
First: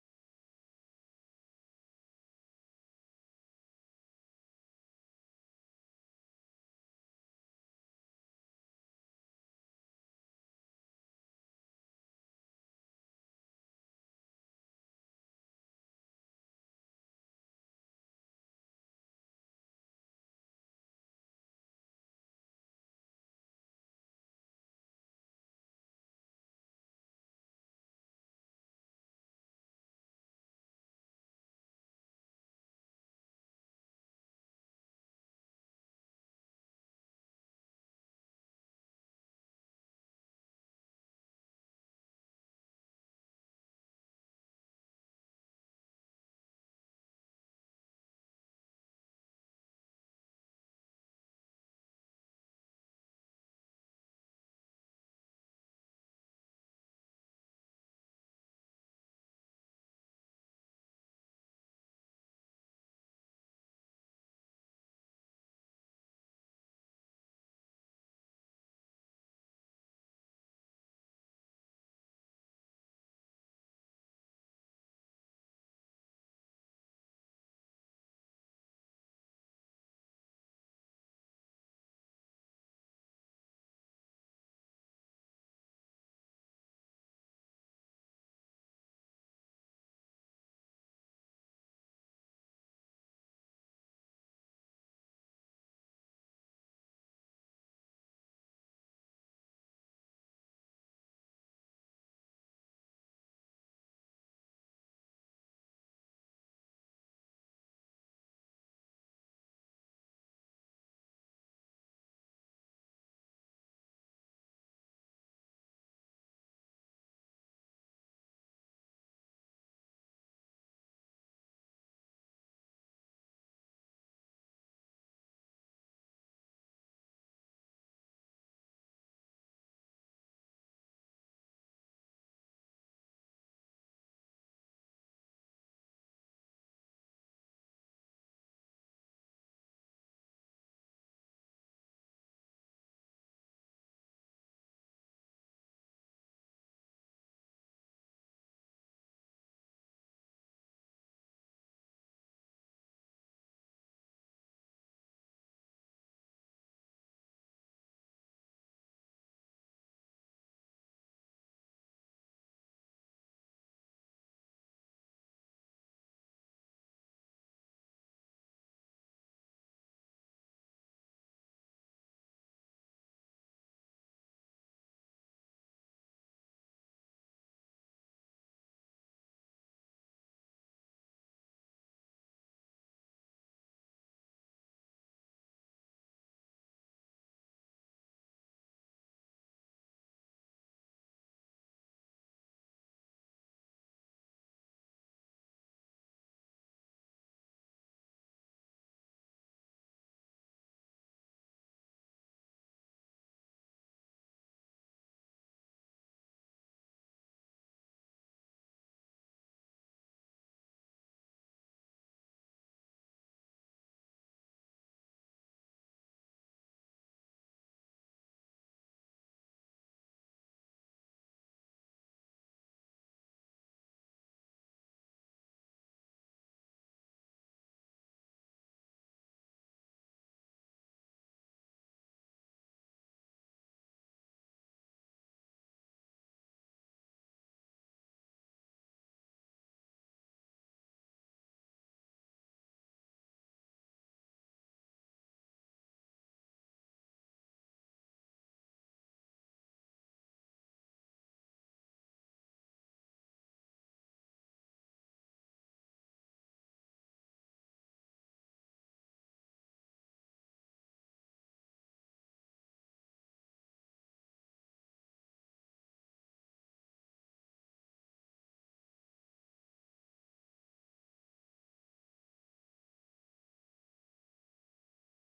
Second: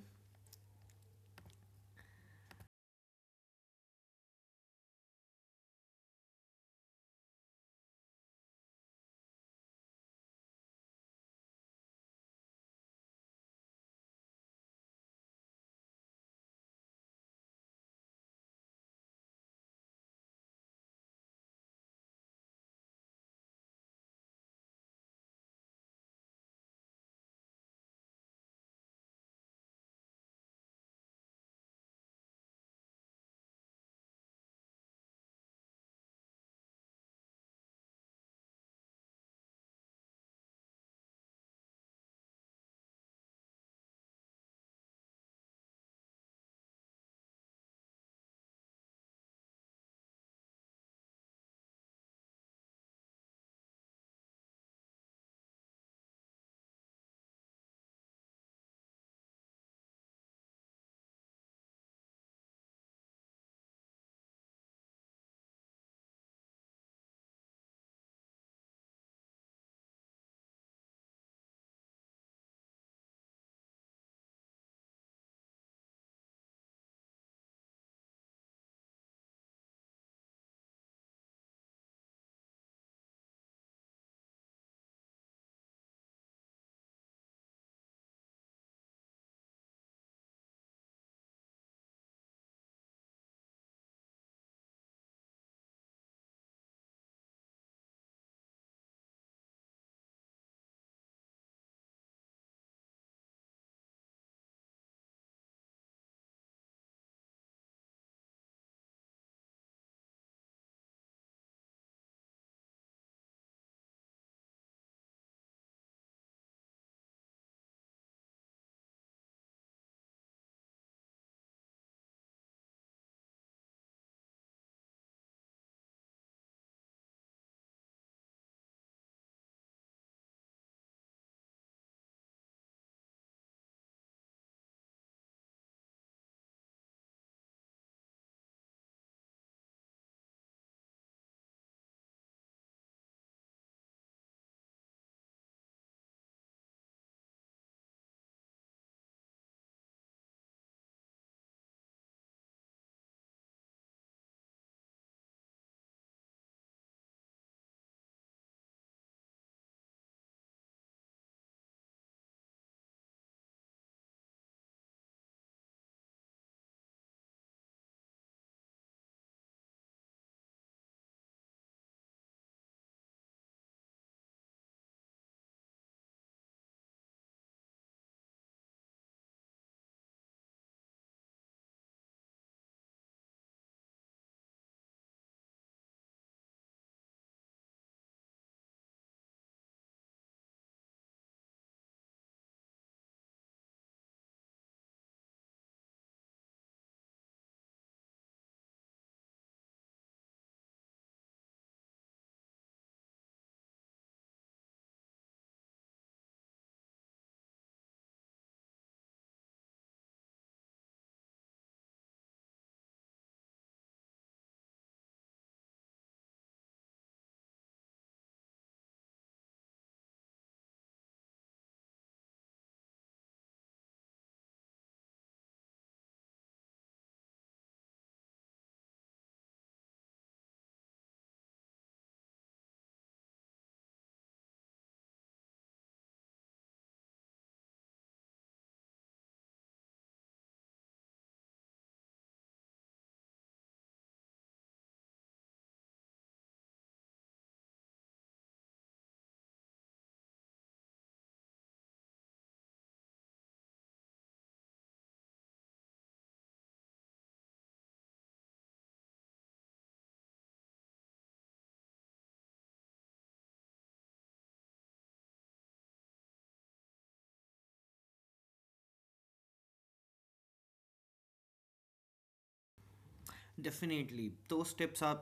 [SPEAKER 1] Definitely, those tips are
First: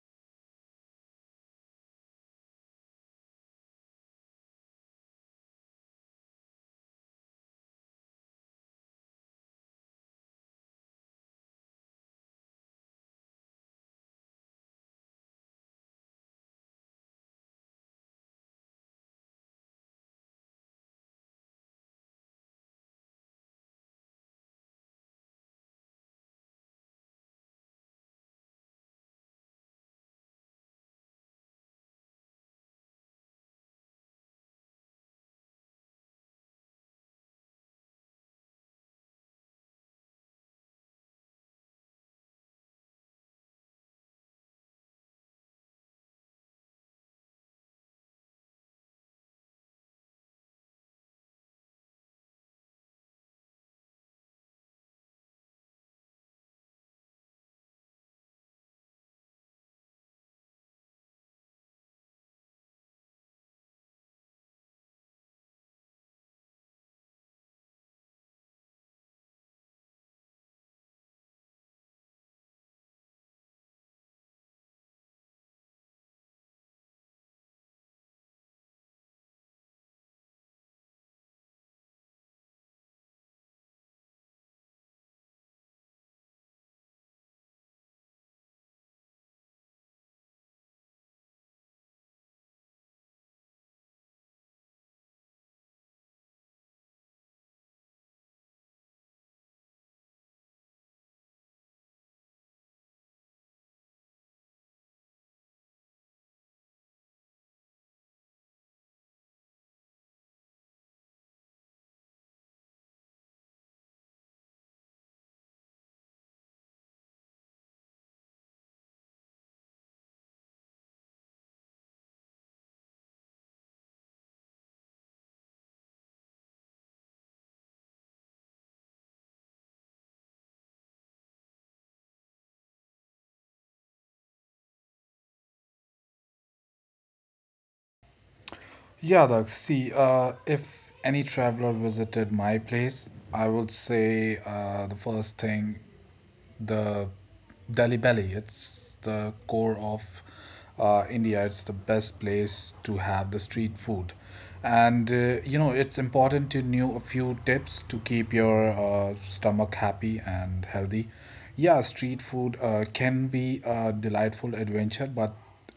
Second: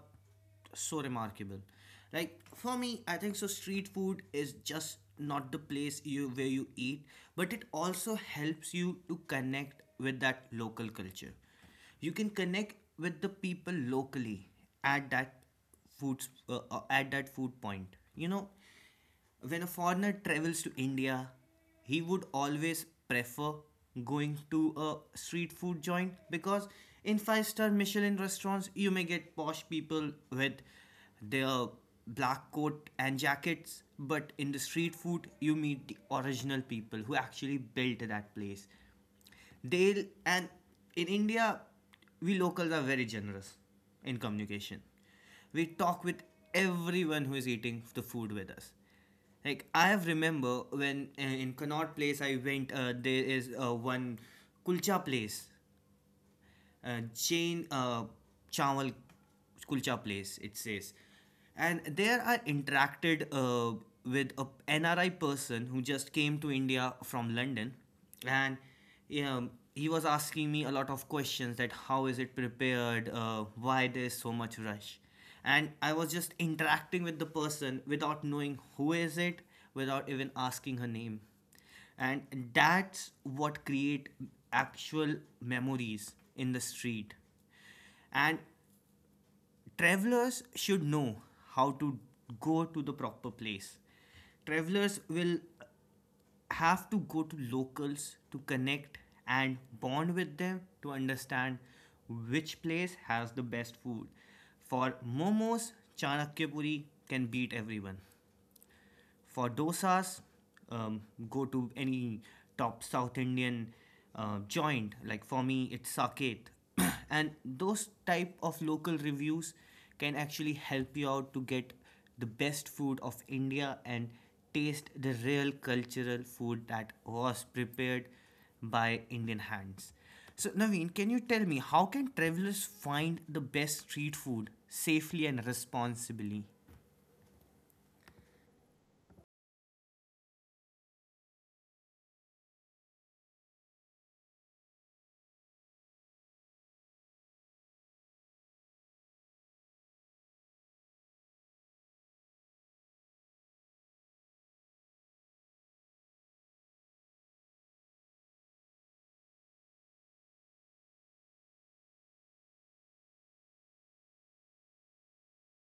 [SPEAKER 1] so remarkable. Like for me, I think so. Street food is just not the place you where you eat, but it also helps you to connect with that local culture. You can connect with the people locally at that foods at that food point. You know, when a foreigner travels to India, he would always prefer going to a street food joint because in five-star Michelin restaurants, you may get posh people with their black coat and jackets, but in the street food, you meet the original people who actually built that place. They'll and in India, we locals are very generous in communication. We talk with everyone who is eating the food with us. Like I have remember when in Connaught Place I went, there is one kulcha place, Jane Chawal Kulcha place, it says. And there I interacted with a NRI person who just came to India from London. And he was asking me a lot of questions that how is it prepared, why there is so much rush. And I was just interacting with the person without knowing who is it, without even asking her name. And that's what create actual memories in the street. And travelers should know how to go to the proper place. Travelers will have to go to locals to connect and bond with them to understand which place has the best food. For momos, Chanakyapuri can beat everyone. For dosas, um, go to any top South Indian joint. Like for me, it's Saket, and those type of local reviews can actually help you out to get the best food of India and taste the real cultural food that was prepared by Indian hands. So Naveen, can you tell me how can travelers find the best street food safely and responsibly?
[SPEAKER 2] Yeah, Doug. See, if any traveler visited my place, I would say the first thing, the Delhi Belly. It's the core of India. It's the best place to have the street food. And you know, it's important to know a few tips to keep your stomach happy and healthy. Yeah, street food can be a delightful adventure, but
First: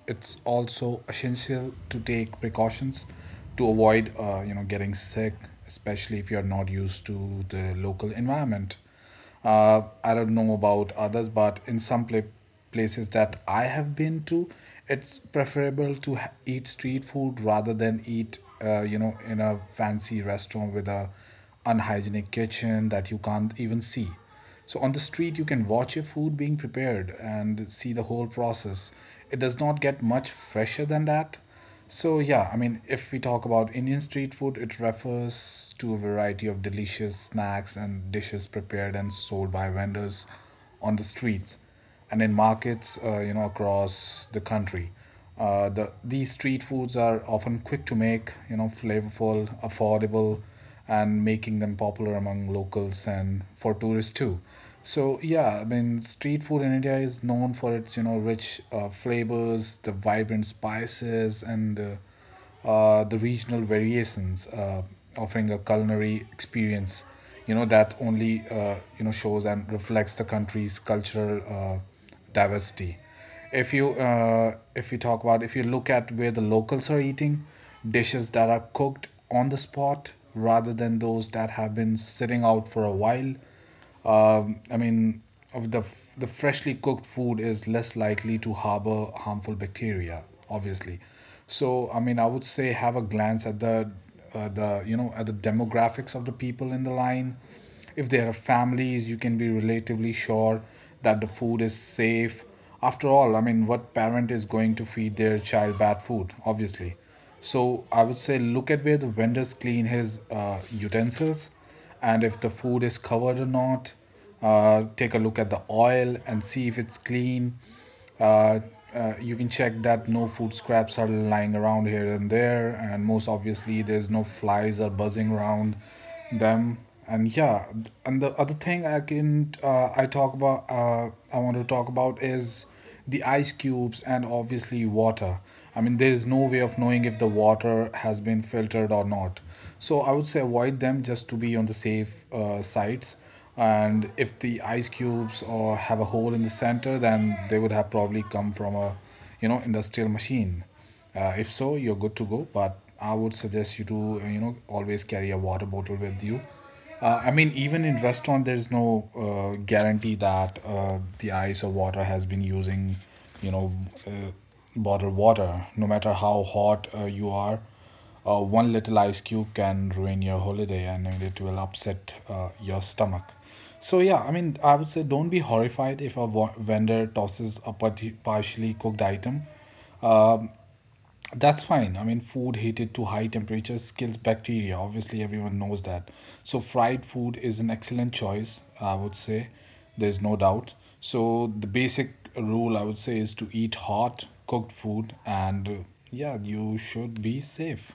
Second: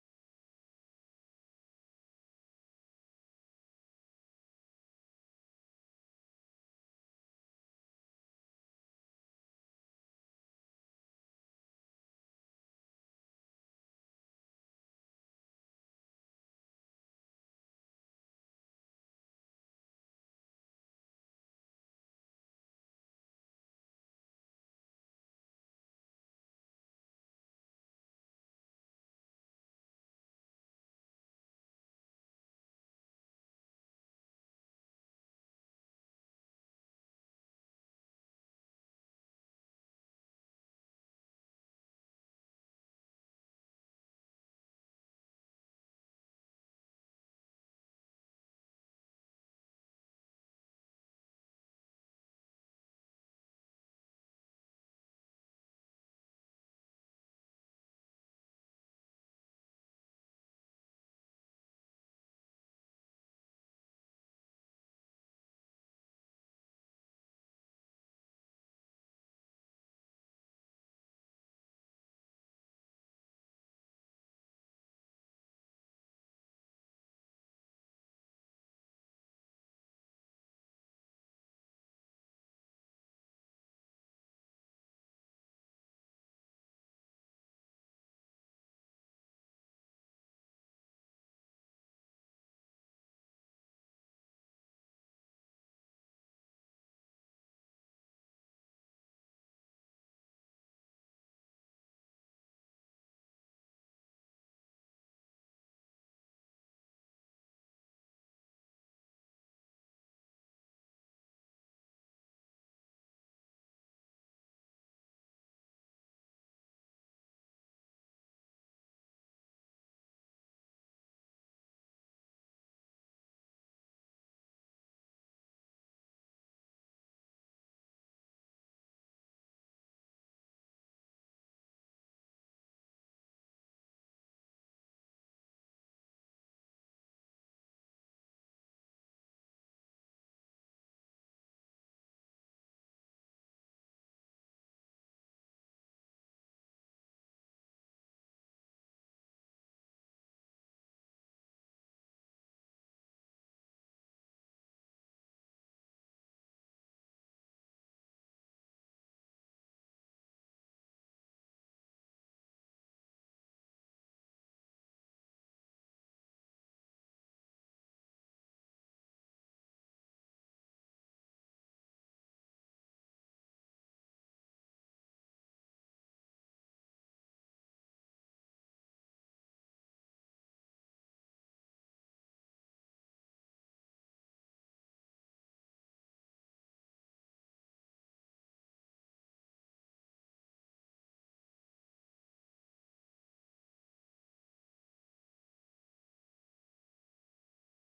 [SPEAKER 2] it's also essential to take precautions to avoid you know getting sick, especially if you're not used to the local environment. I don't know about others, but in some places that I have been to, it's preferable to eat street food rather than eat, you know, in a fancy restaurant with a unhygienic kitchen that you can't even see. So on the street, you can watch your food being prepared and see the whole process. It does not get much fresher than that. So, yeah, I mean, if we talk about Indian street food, it refers to a variety of delicious snacks and dishes prepared and sold by vendors on the streets and in markets, you know, across the country. These street foods are often quick to make, you know, flavorful, affordable, and making them popular among locals and for tourists too. So yeah, I mean, street food in India is known for its you know rich flavors, the vibrant spices, and the regional variations, offering a culinary experience, you know that only you know shows and reflects the country's cultural diversity. If you talk about, if you look at where the locals are eating dishes that are cooked on the spot rather than those that have been sitting out for a while. I mean, of the freshly cooked food is less likely to harbor harmful bacteria, obviously. So I mean, I would say have a glance at the you know at the demographics of the people in the line. If there are families you can be relatively sure that the food is safe. After all, I mean, what parent is going to feed their child bad food? Obviously. So I would say look at where the vendors clean his utensils, and if the food is covered or not. Take a look at the oil and see if it's clean. Uh, you can check that no food scraps are lying around here and there, and most obviously, there's no flies are buzzing around them. And yeah, and the other thing I can I talk about, I want to talk about is the ice cubes and obviously water. I mean, there is no way of knowing if the water has been filtered or not. So I would say avoid them just to be on the safe sides. And if the ice cubes or have a hole in the center, then they would have probably come from a, you know, industrial machine. If so, you're good to go. But I would suggest you to, you know, always carry a water bottle with you. I mean, even in restaurant, there's no guarantee that the ice or water has been using, you know, uh, bottled water. No matter how hot you are, one little ice cube can ruin your holiday and it will upset your stomach. So, yeah, I mean, I would say don't be horrified if a vendor tosses a partially cooked item. That's fine. I mean, food heated to high temperatures kills bacteria. Obviously, everyone knows that. So, fried food is an excellent choice, I would say. There's no doubt. So, the basic rule I would say is to eat hot cooked food, and yeah, you should be safe.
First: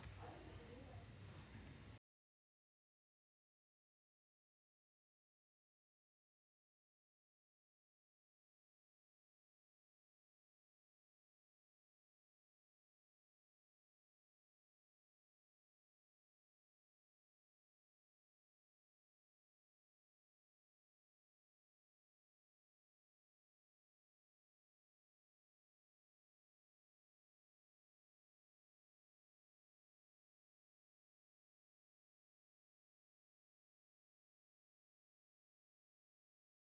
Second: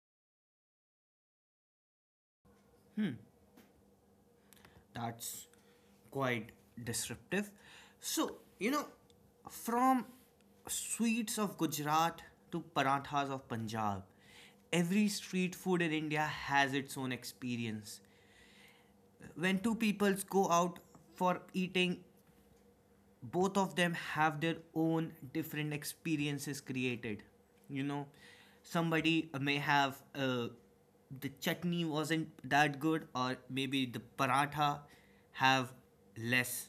[SPEAKER 1] That's quite disruptive. So, you know, from sweets of Gujarat to parathas of Punjab, every street food in India has its own experience. When two peoples go out for eating, both of them have their own different experiences created. You know, somebody may have the chutney wasn't that good, or maybe the paratha have less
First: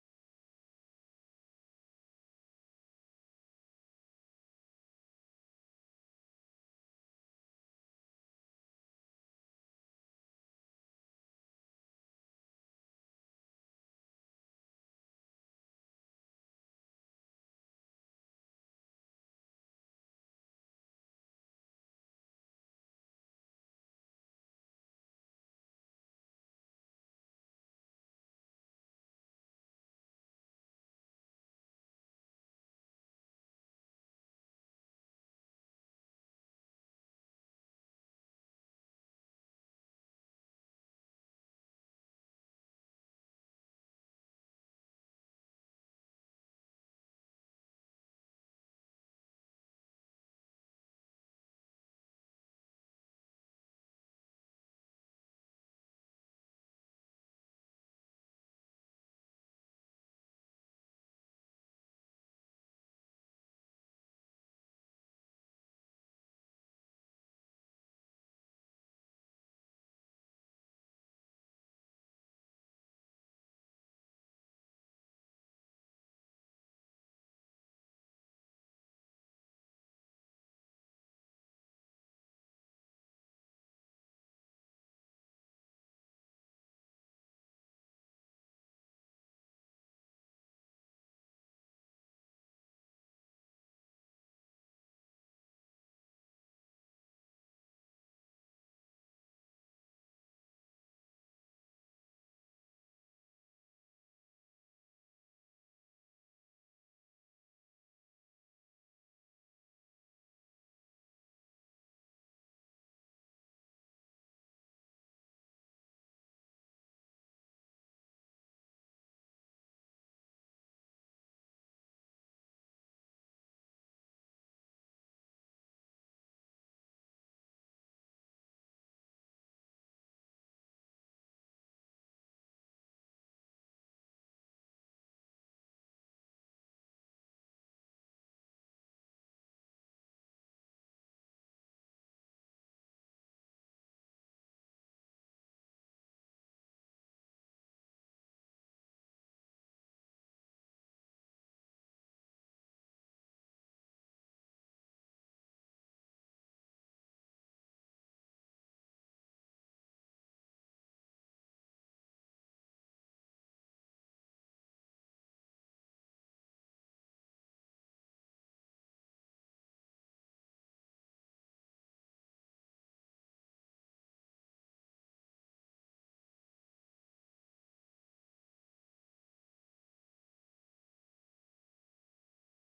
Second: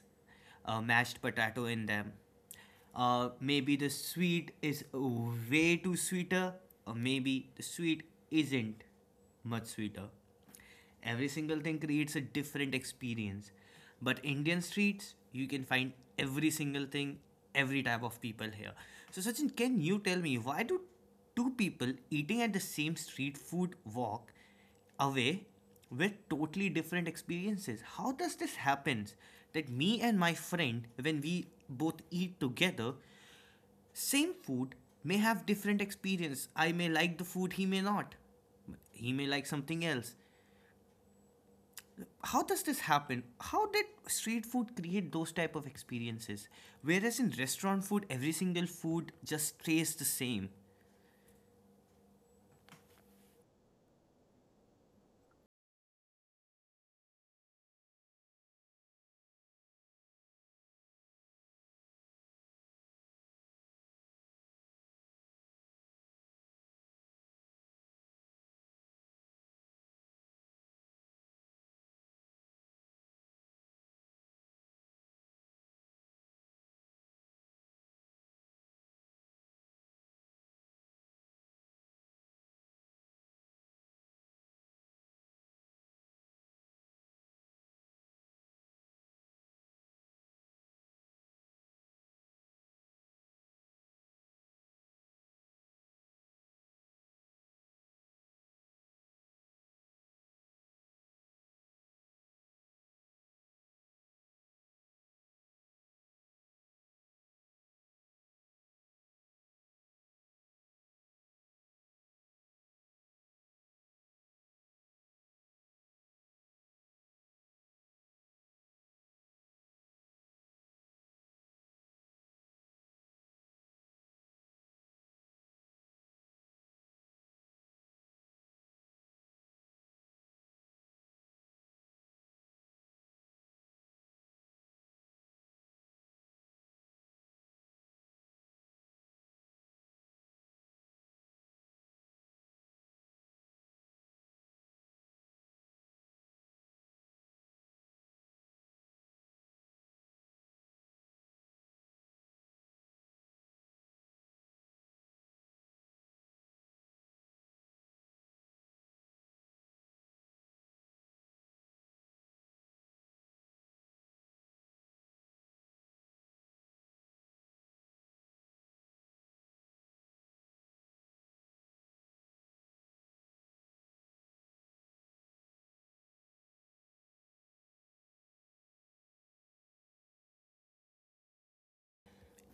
[SPEAKER 1] mashed potato in them, maybe the sweet is way too sweeter, or maybe the sweet isn't much sweeter. Every single thing creates a different experience. But Indian streets, you can find every single thing, every type of people here. So, Sachin, can you tell me why do two people eating at the same street food walk away with totally different experiences? How does this happen? That me and my friend, when we both eat together, same food may have different experience. I may like the food, he may not, he may like something else. How does this happen? How did street food create those type of experiences, whereas in restaurant food every single food just tastes the same?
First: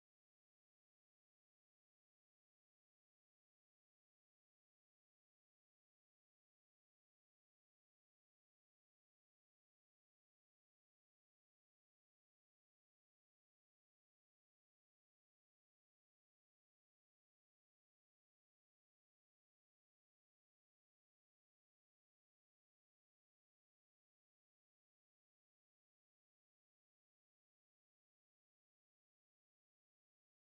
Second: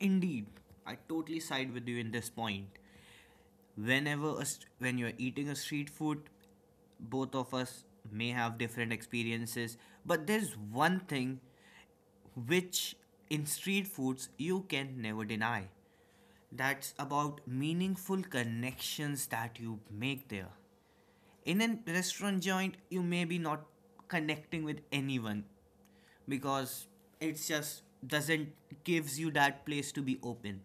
[SPEAKER 1] Indeed, I totally side with you in this point. Whenever a st- when you're eating a street food, both of us may have different experiences, but there's one thing which in street foods you can never deny. That's about meaningful connections that you make there. In a restaurant joint, you may be not connecting with anyone because it's just doesn't gives you that place to be open.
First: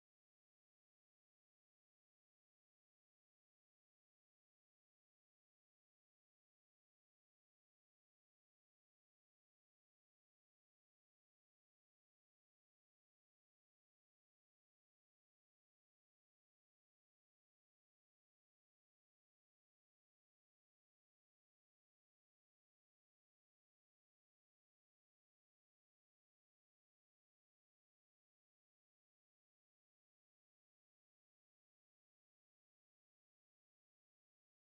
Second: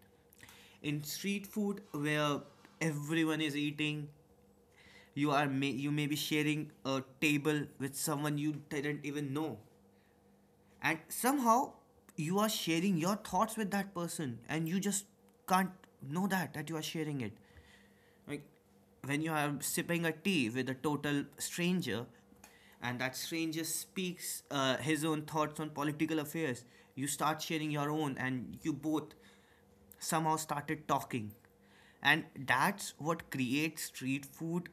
[SPEAKER 1] In street food where everyone is eating, you are may, you may be sharing a table with someone you didn't even know, and somehow you are sharing your thoughts with that person and you just can't know that that you are sharing it. Like when you are sipping a tea with a total stranger, and that stranger speaks his own thoughts on political affairs, you start sharing your own, and you both somehow started talking. And that's what creates street food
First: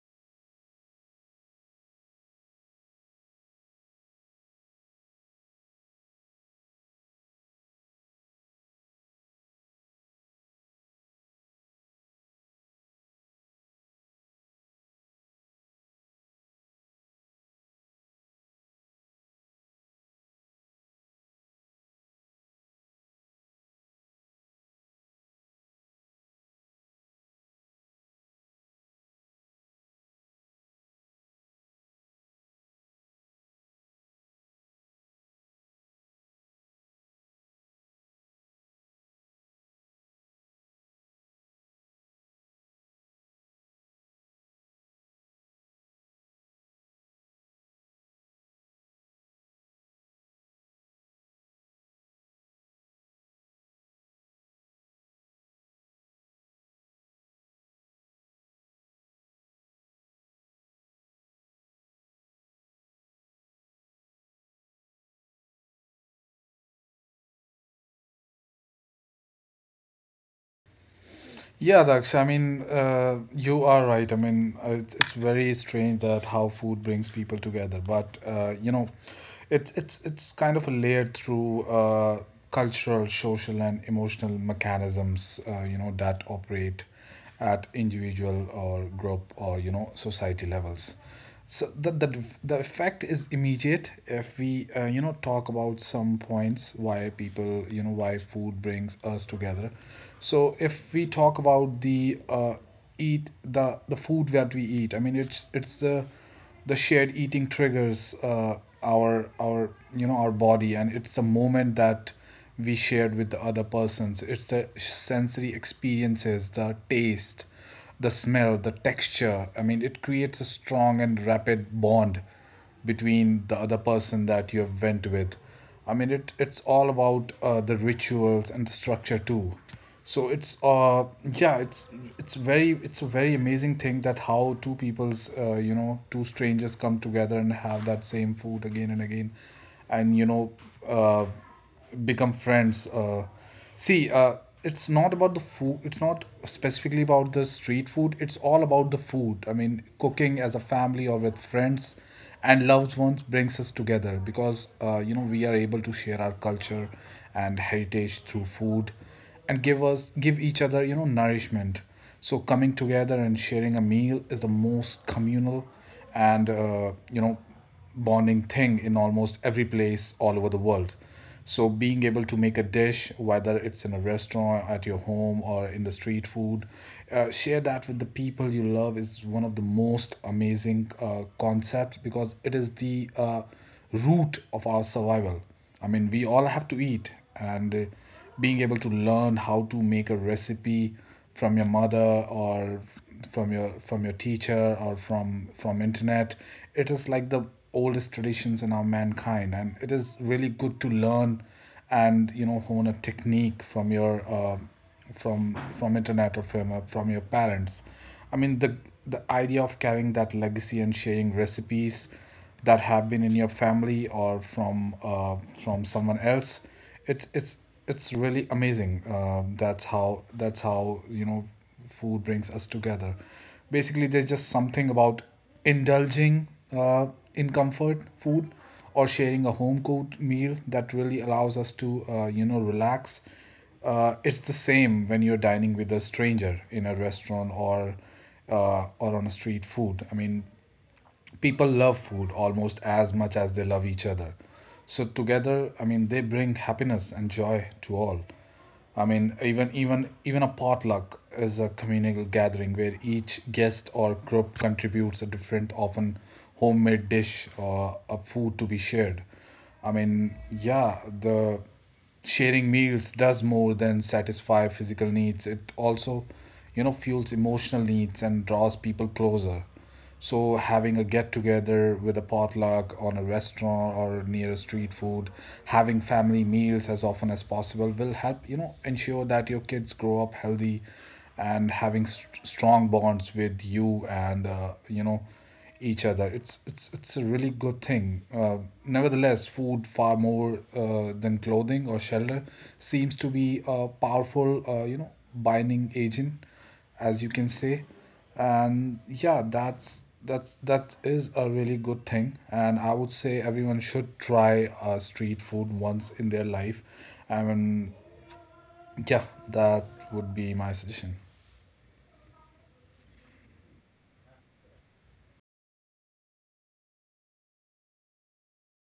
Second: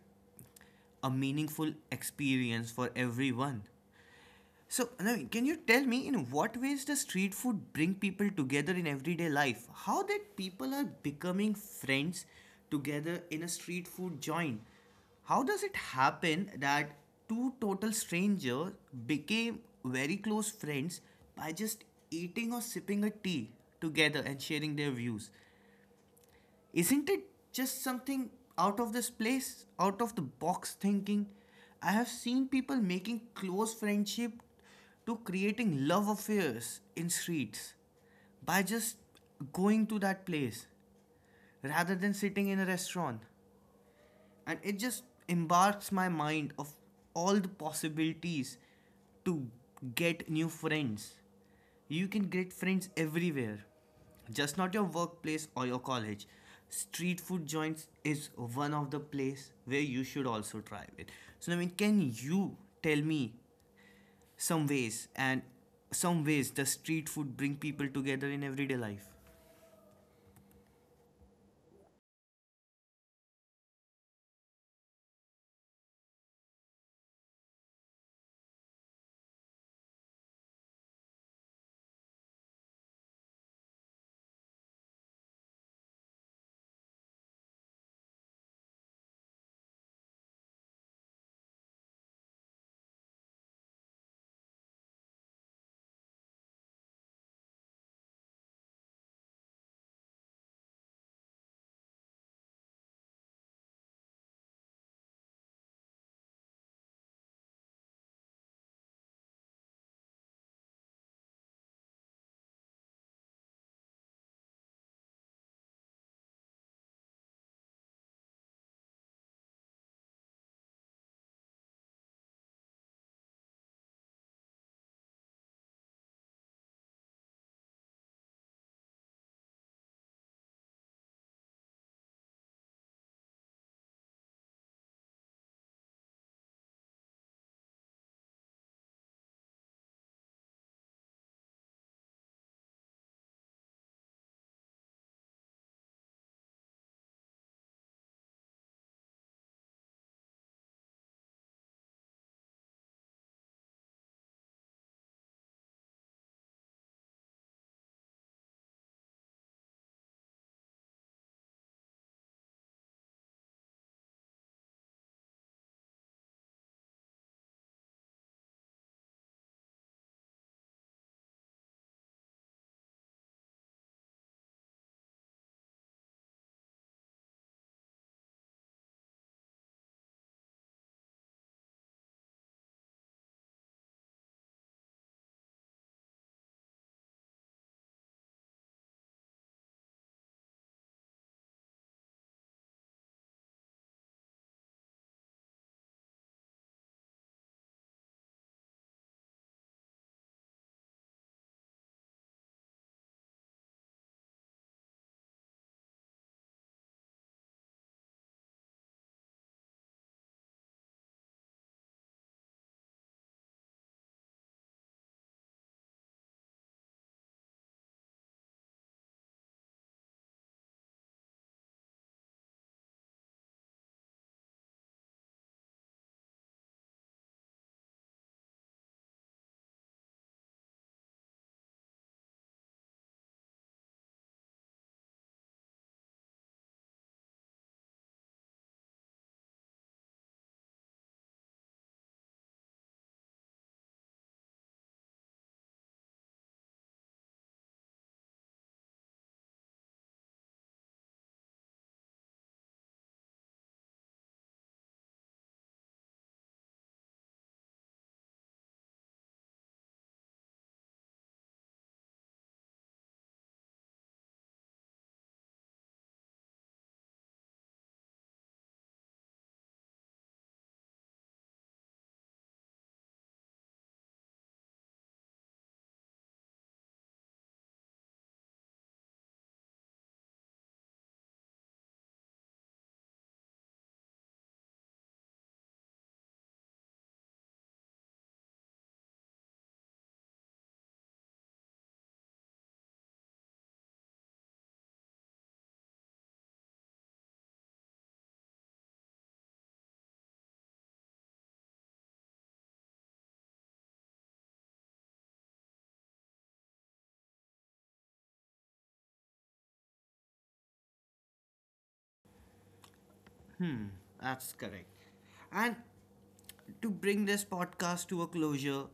[SPEAKER 1] a meaningful experience for everyone. So, Naveen, can you tell me in what ways does street food bring people together in everyday life? How that people are becoming friends together in a street food joint? How does it happen that two total strangers became very close friends by just eating or sipping a tea together and sharing their views? Isn't it just something out of this place, out of the box thinking? I have seen people making close friendship to creating love affairs in streets by just going to that place rather than sitting in a restaurant, and it just embarks my mind of all the possibilities to get new friends. You can get friends everywhere, just not your workplace or your college. Street food joints is one of the place where you should also try it. So I mean, can you tell me some ways and some ways the street food bring people together in everyday life?
[SPEAKER 2] Yeah, Daksh, I mean, you are right. I mean, it's very strange that how food brings people together. But, you know, it's kind of a layered through cultural, social, and emotional mechanisms, you know, that operate at individual or group or you know society levels. So the effect is immediate if we you know talk about some points why people you know why food brings us together. So if we talk about the eat the food that we eat, I mean it's the shared eating triggers our you know our body, and it's a moment that we shared with the other persons. It's the sensory experiences, the taste, the smell, the texture. I mean, it creates a strong and rapid bond between the other person that you have went with. I mean, it's all about the rituals and the structure too. So it's yeah, it's very, it's a very amazing thing that how two people's you know two strangers come together and have that same food again and again, and you know, uh become friends. See, it's not about the food, it's not specifically about the street food, it's all about the food. I mean, cooking as a family or with friends and loved ones brings us together because you know we are able to share our culture and heritage through food, and give us give each other you know nourishment. So coming together and sharing a meal is the most communal and you know bonding thing in almost every place all over the world. So being able to make a dish, whether it's in a restaurant, at your home, or in the street food, share that with the people you love is one of the most amazing concepts because it is the root of our survival. I mean, we all have to eat, and being able to learn how to make a recipe from your mother, or from your teacher, or from internet, it is like the oldest traditions in our mankind, and it is really good to learn and you know hone a technique from your from internet or from your parents. I mean, the idea of carrying that legacy and sharing recipes that have been in your family or from someone else, it's it's it's really amazing. That's how, that's how you know food brings us together basically. There's just something about indulging uh, in comfort food or sharing a home cooked meal that really allows us to you know relax. Uh, it's the same when you're dining with a stranger in a restaurant, or on a street food. I mean, people love food almost as much as they love each other. So together, I mean, they bring happiness and joy to all. I mean, even a potluck is a communal gathering where each guest or group contributes a different often homemade dish or a food to be shared. I mean yeah, the sharing meals does more than satisfy physical needs. It also you know fuels emotional needs and draws people closer. So having a get together with a potluck on a restaurant or near a street food, having family meals as often as possible will help you know ensure that your kids grow up healthy and having strong bonds with you and you know each other. It's a really good thing. Nevertheless, food far more than clothing or shelter seems to be a powerful you know binding agent, as you can say, and yeah, that's that is a really good thing. And I would say everyone should try street food once in their life. I mean, yeah, that would be my suggestion.
[SPEAKER 1] That's correct. And to bring this podcast to a closure,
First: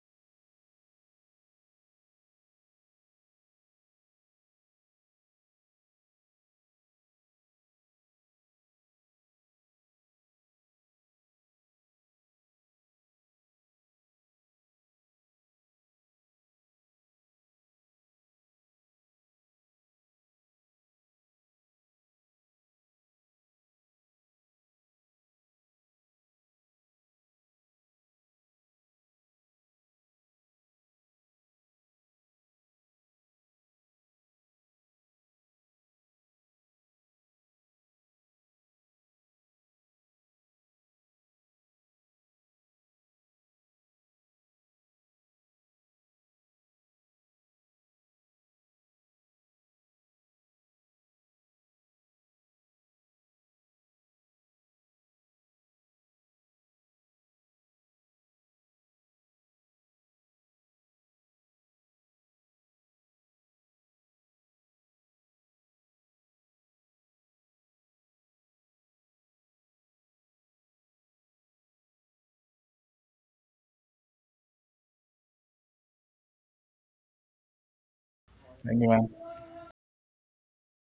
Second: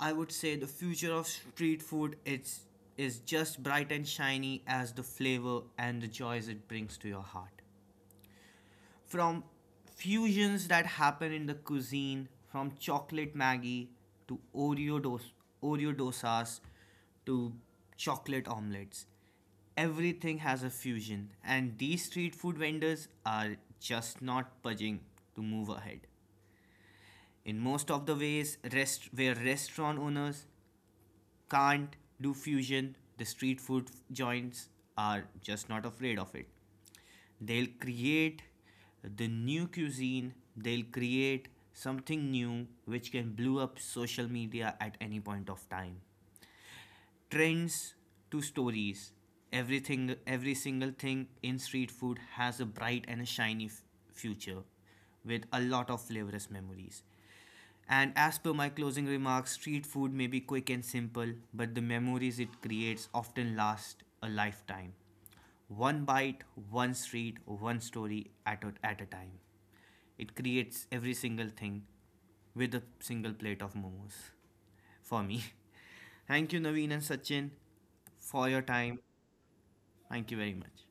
[SPEAKER 1] I would say the future of street food is just bright and shiny as the flavor and the joys it brings to your heart. From fusions that happen in the cuisine, from chocolate Maggie to Oreo dos- Oreo dosas to chocolate omelets, everything has a fusion, and these street food vendors are just not budging to move ahead in most of the ways rest, where restaurant owners can't do fusion, the street food joints are just not afraid of it. They'll create the new cuisine, they'll create something new which can blow up social media at any point of time. Trends to stories, everything, every single thing in street food has a bright and a shiny f- future with a lot of flavorous memories. And as per my closing remarks, street food may be quick and simple, but the memories it creates often last a lifetime. One bite, one street, one story at a time, it creates every single thing with a single plate of momos for me. Thank you, Naveen and Sachin, for your time. Thank you very much.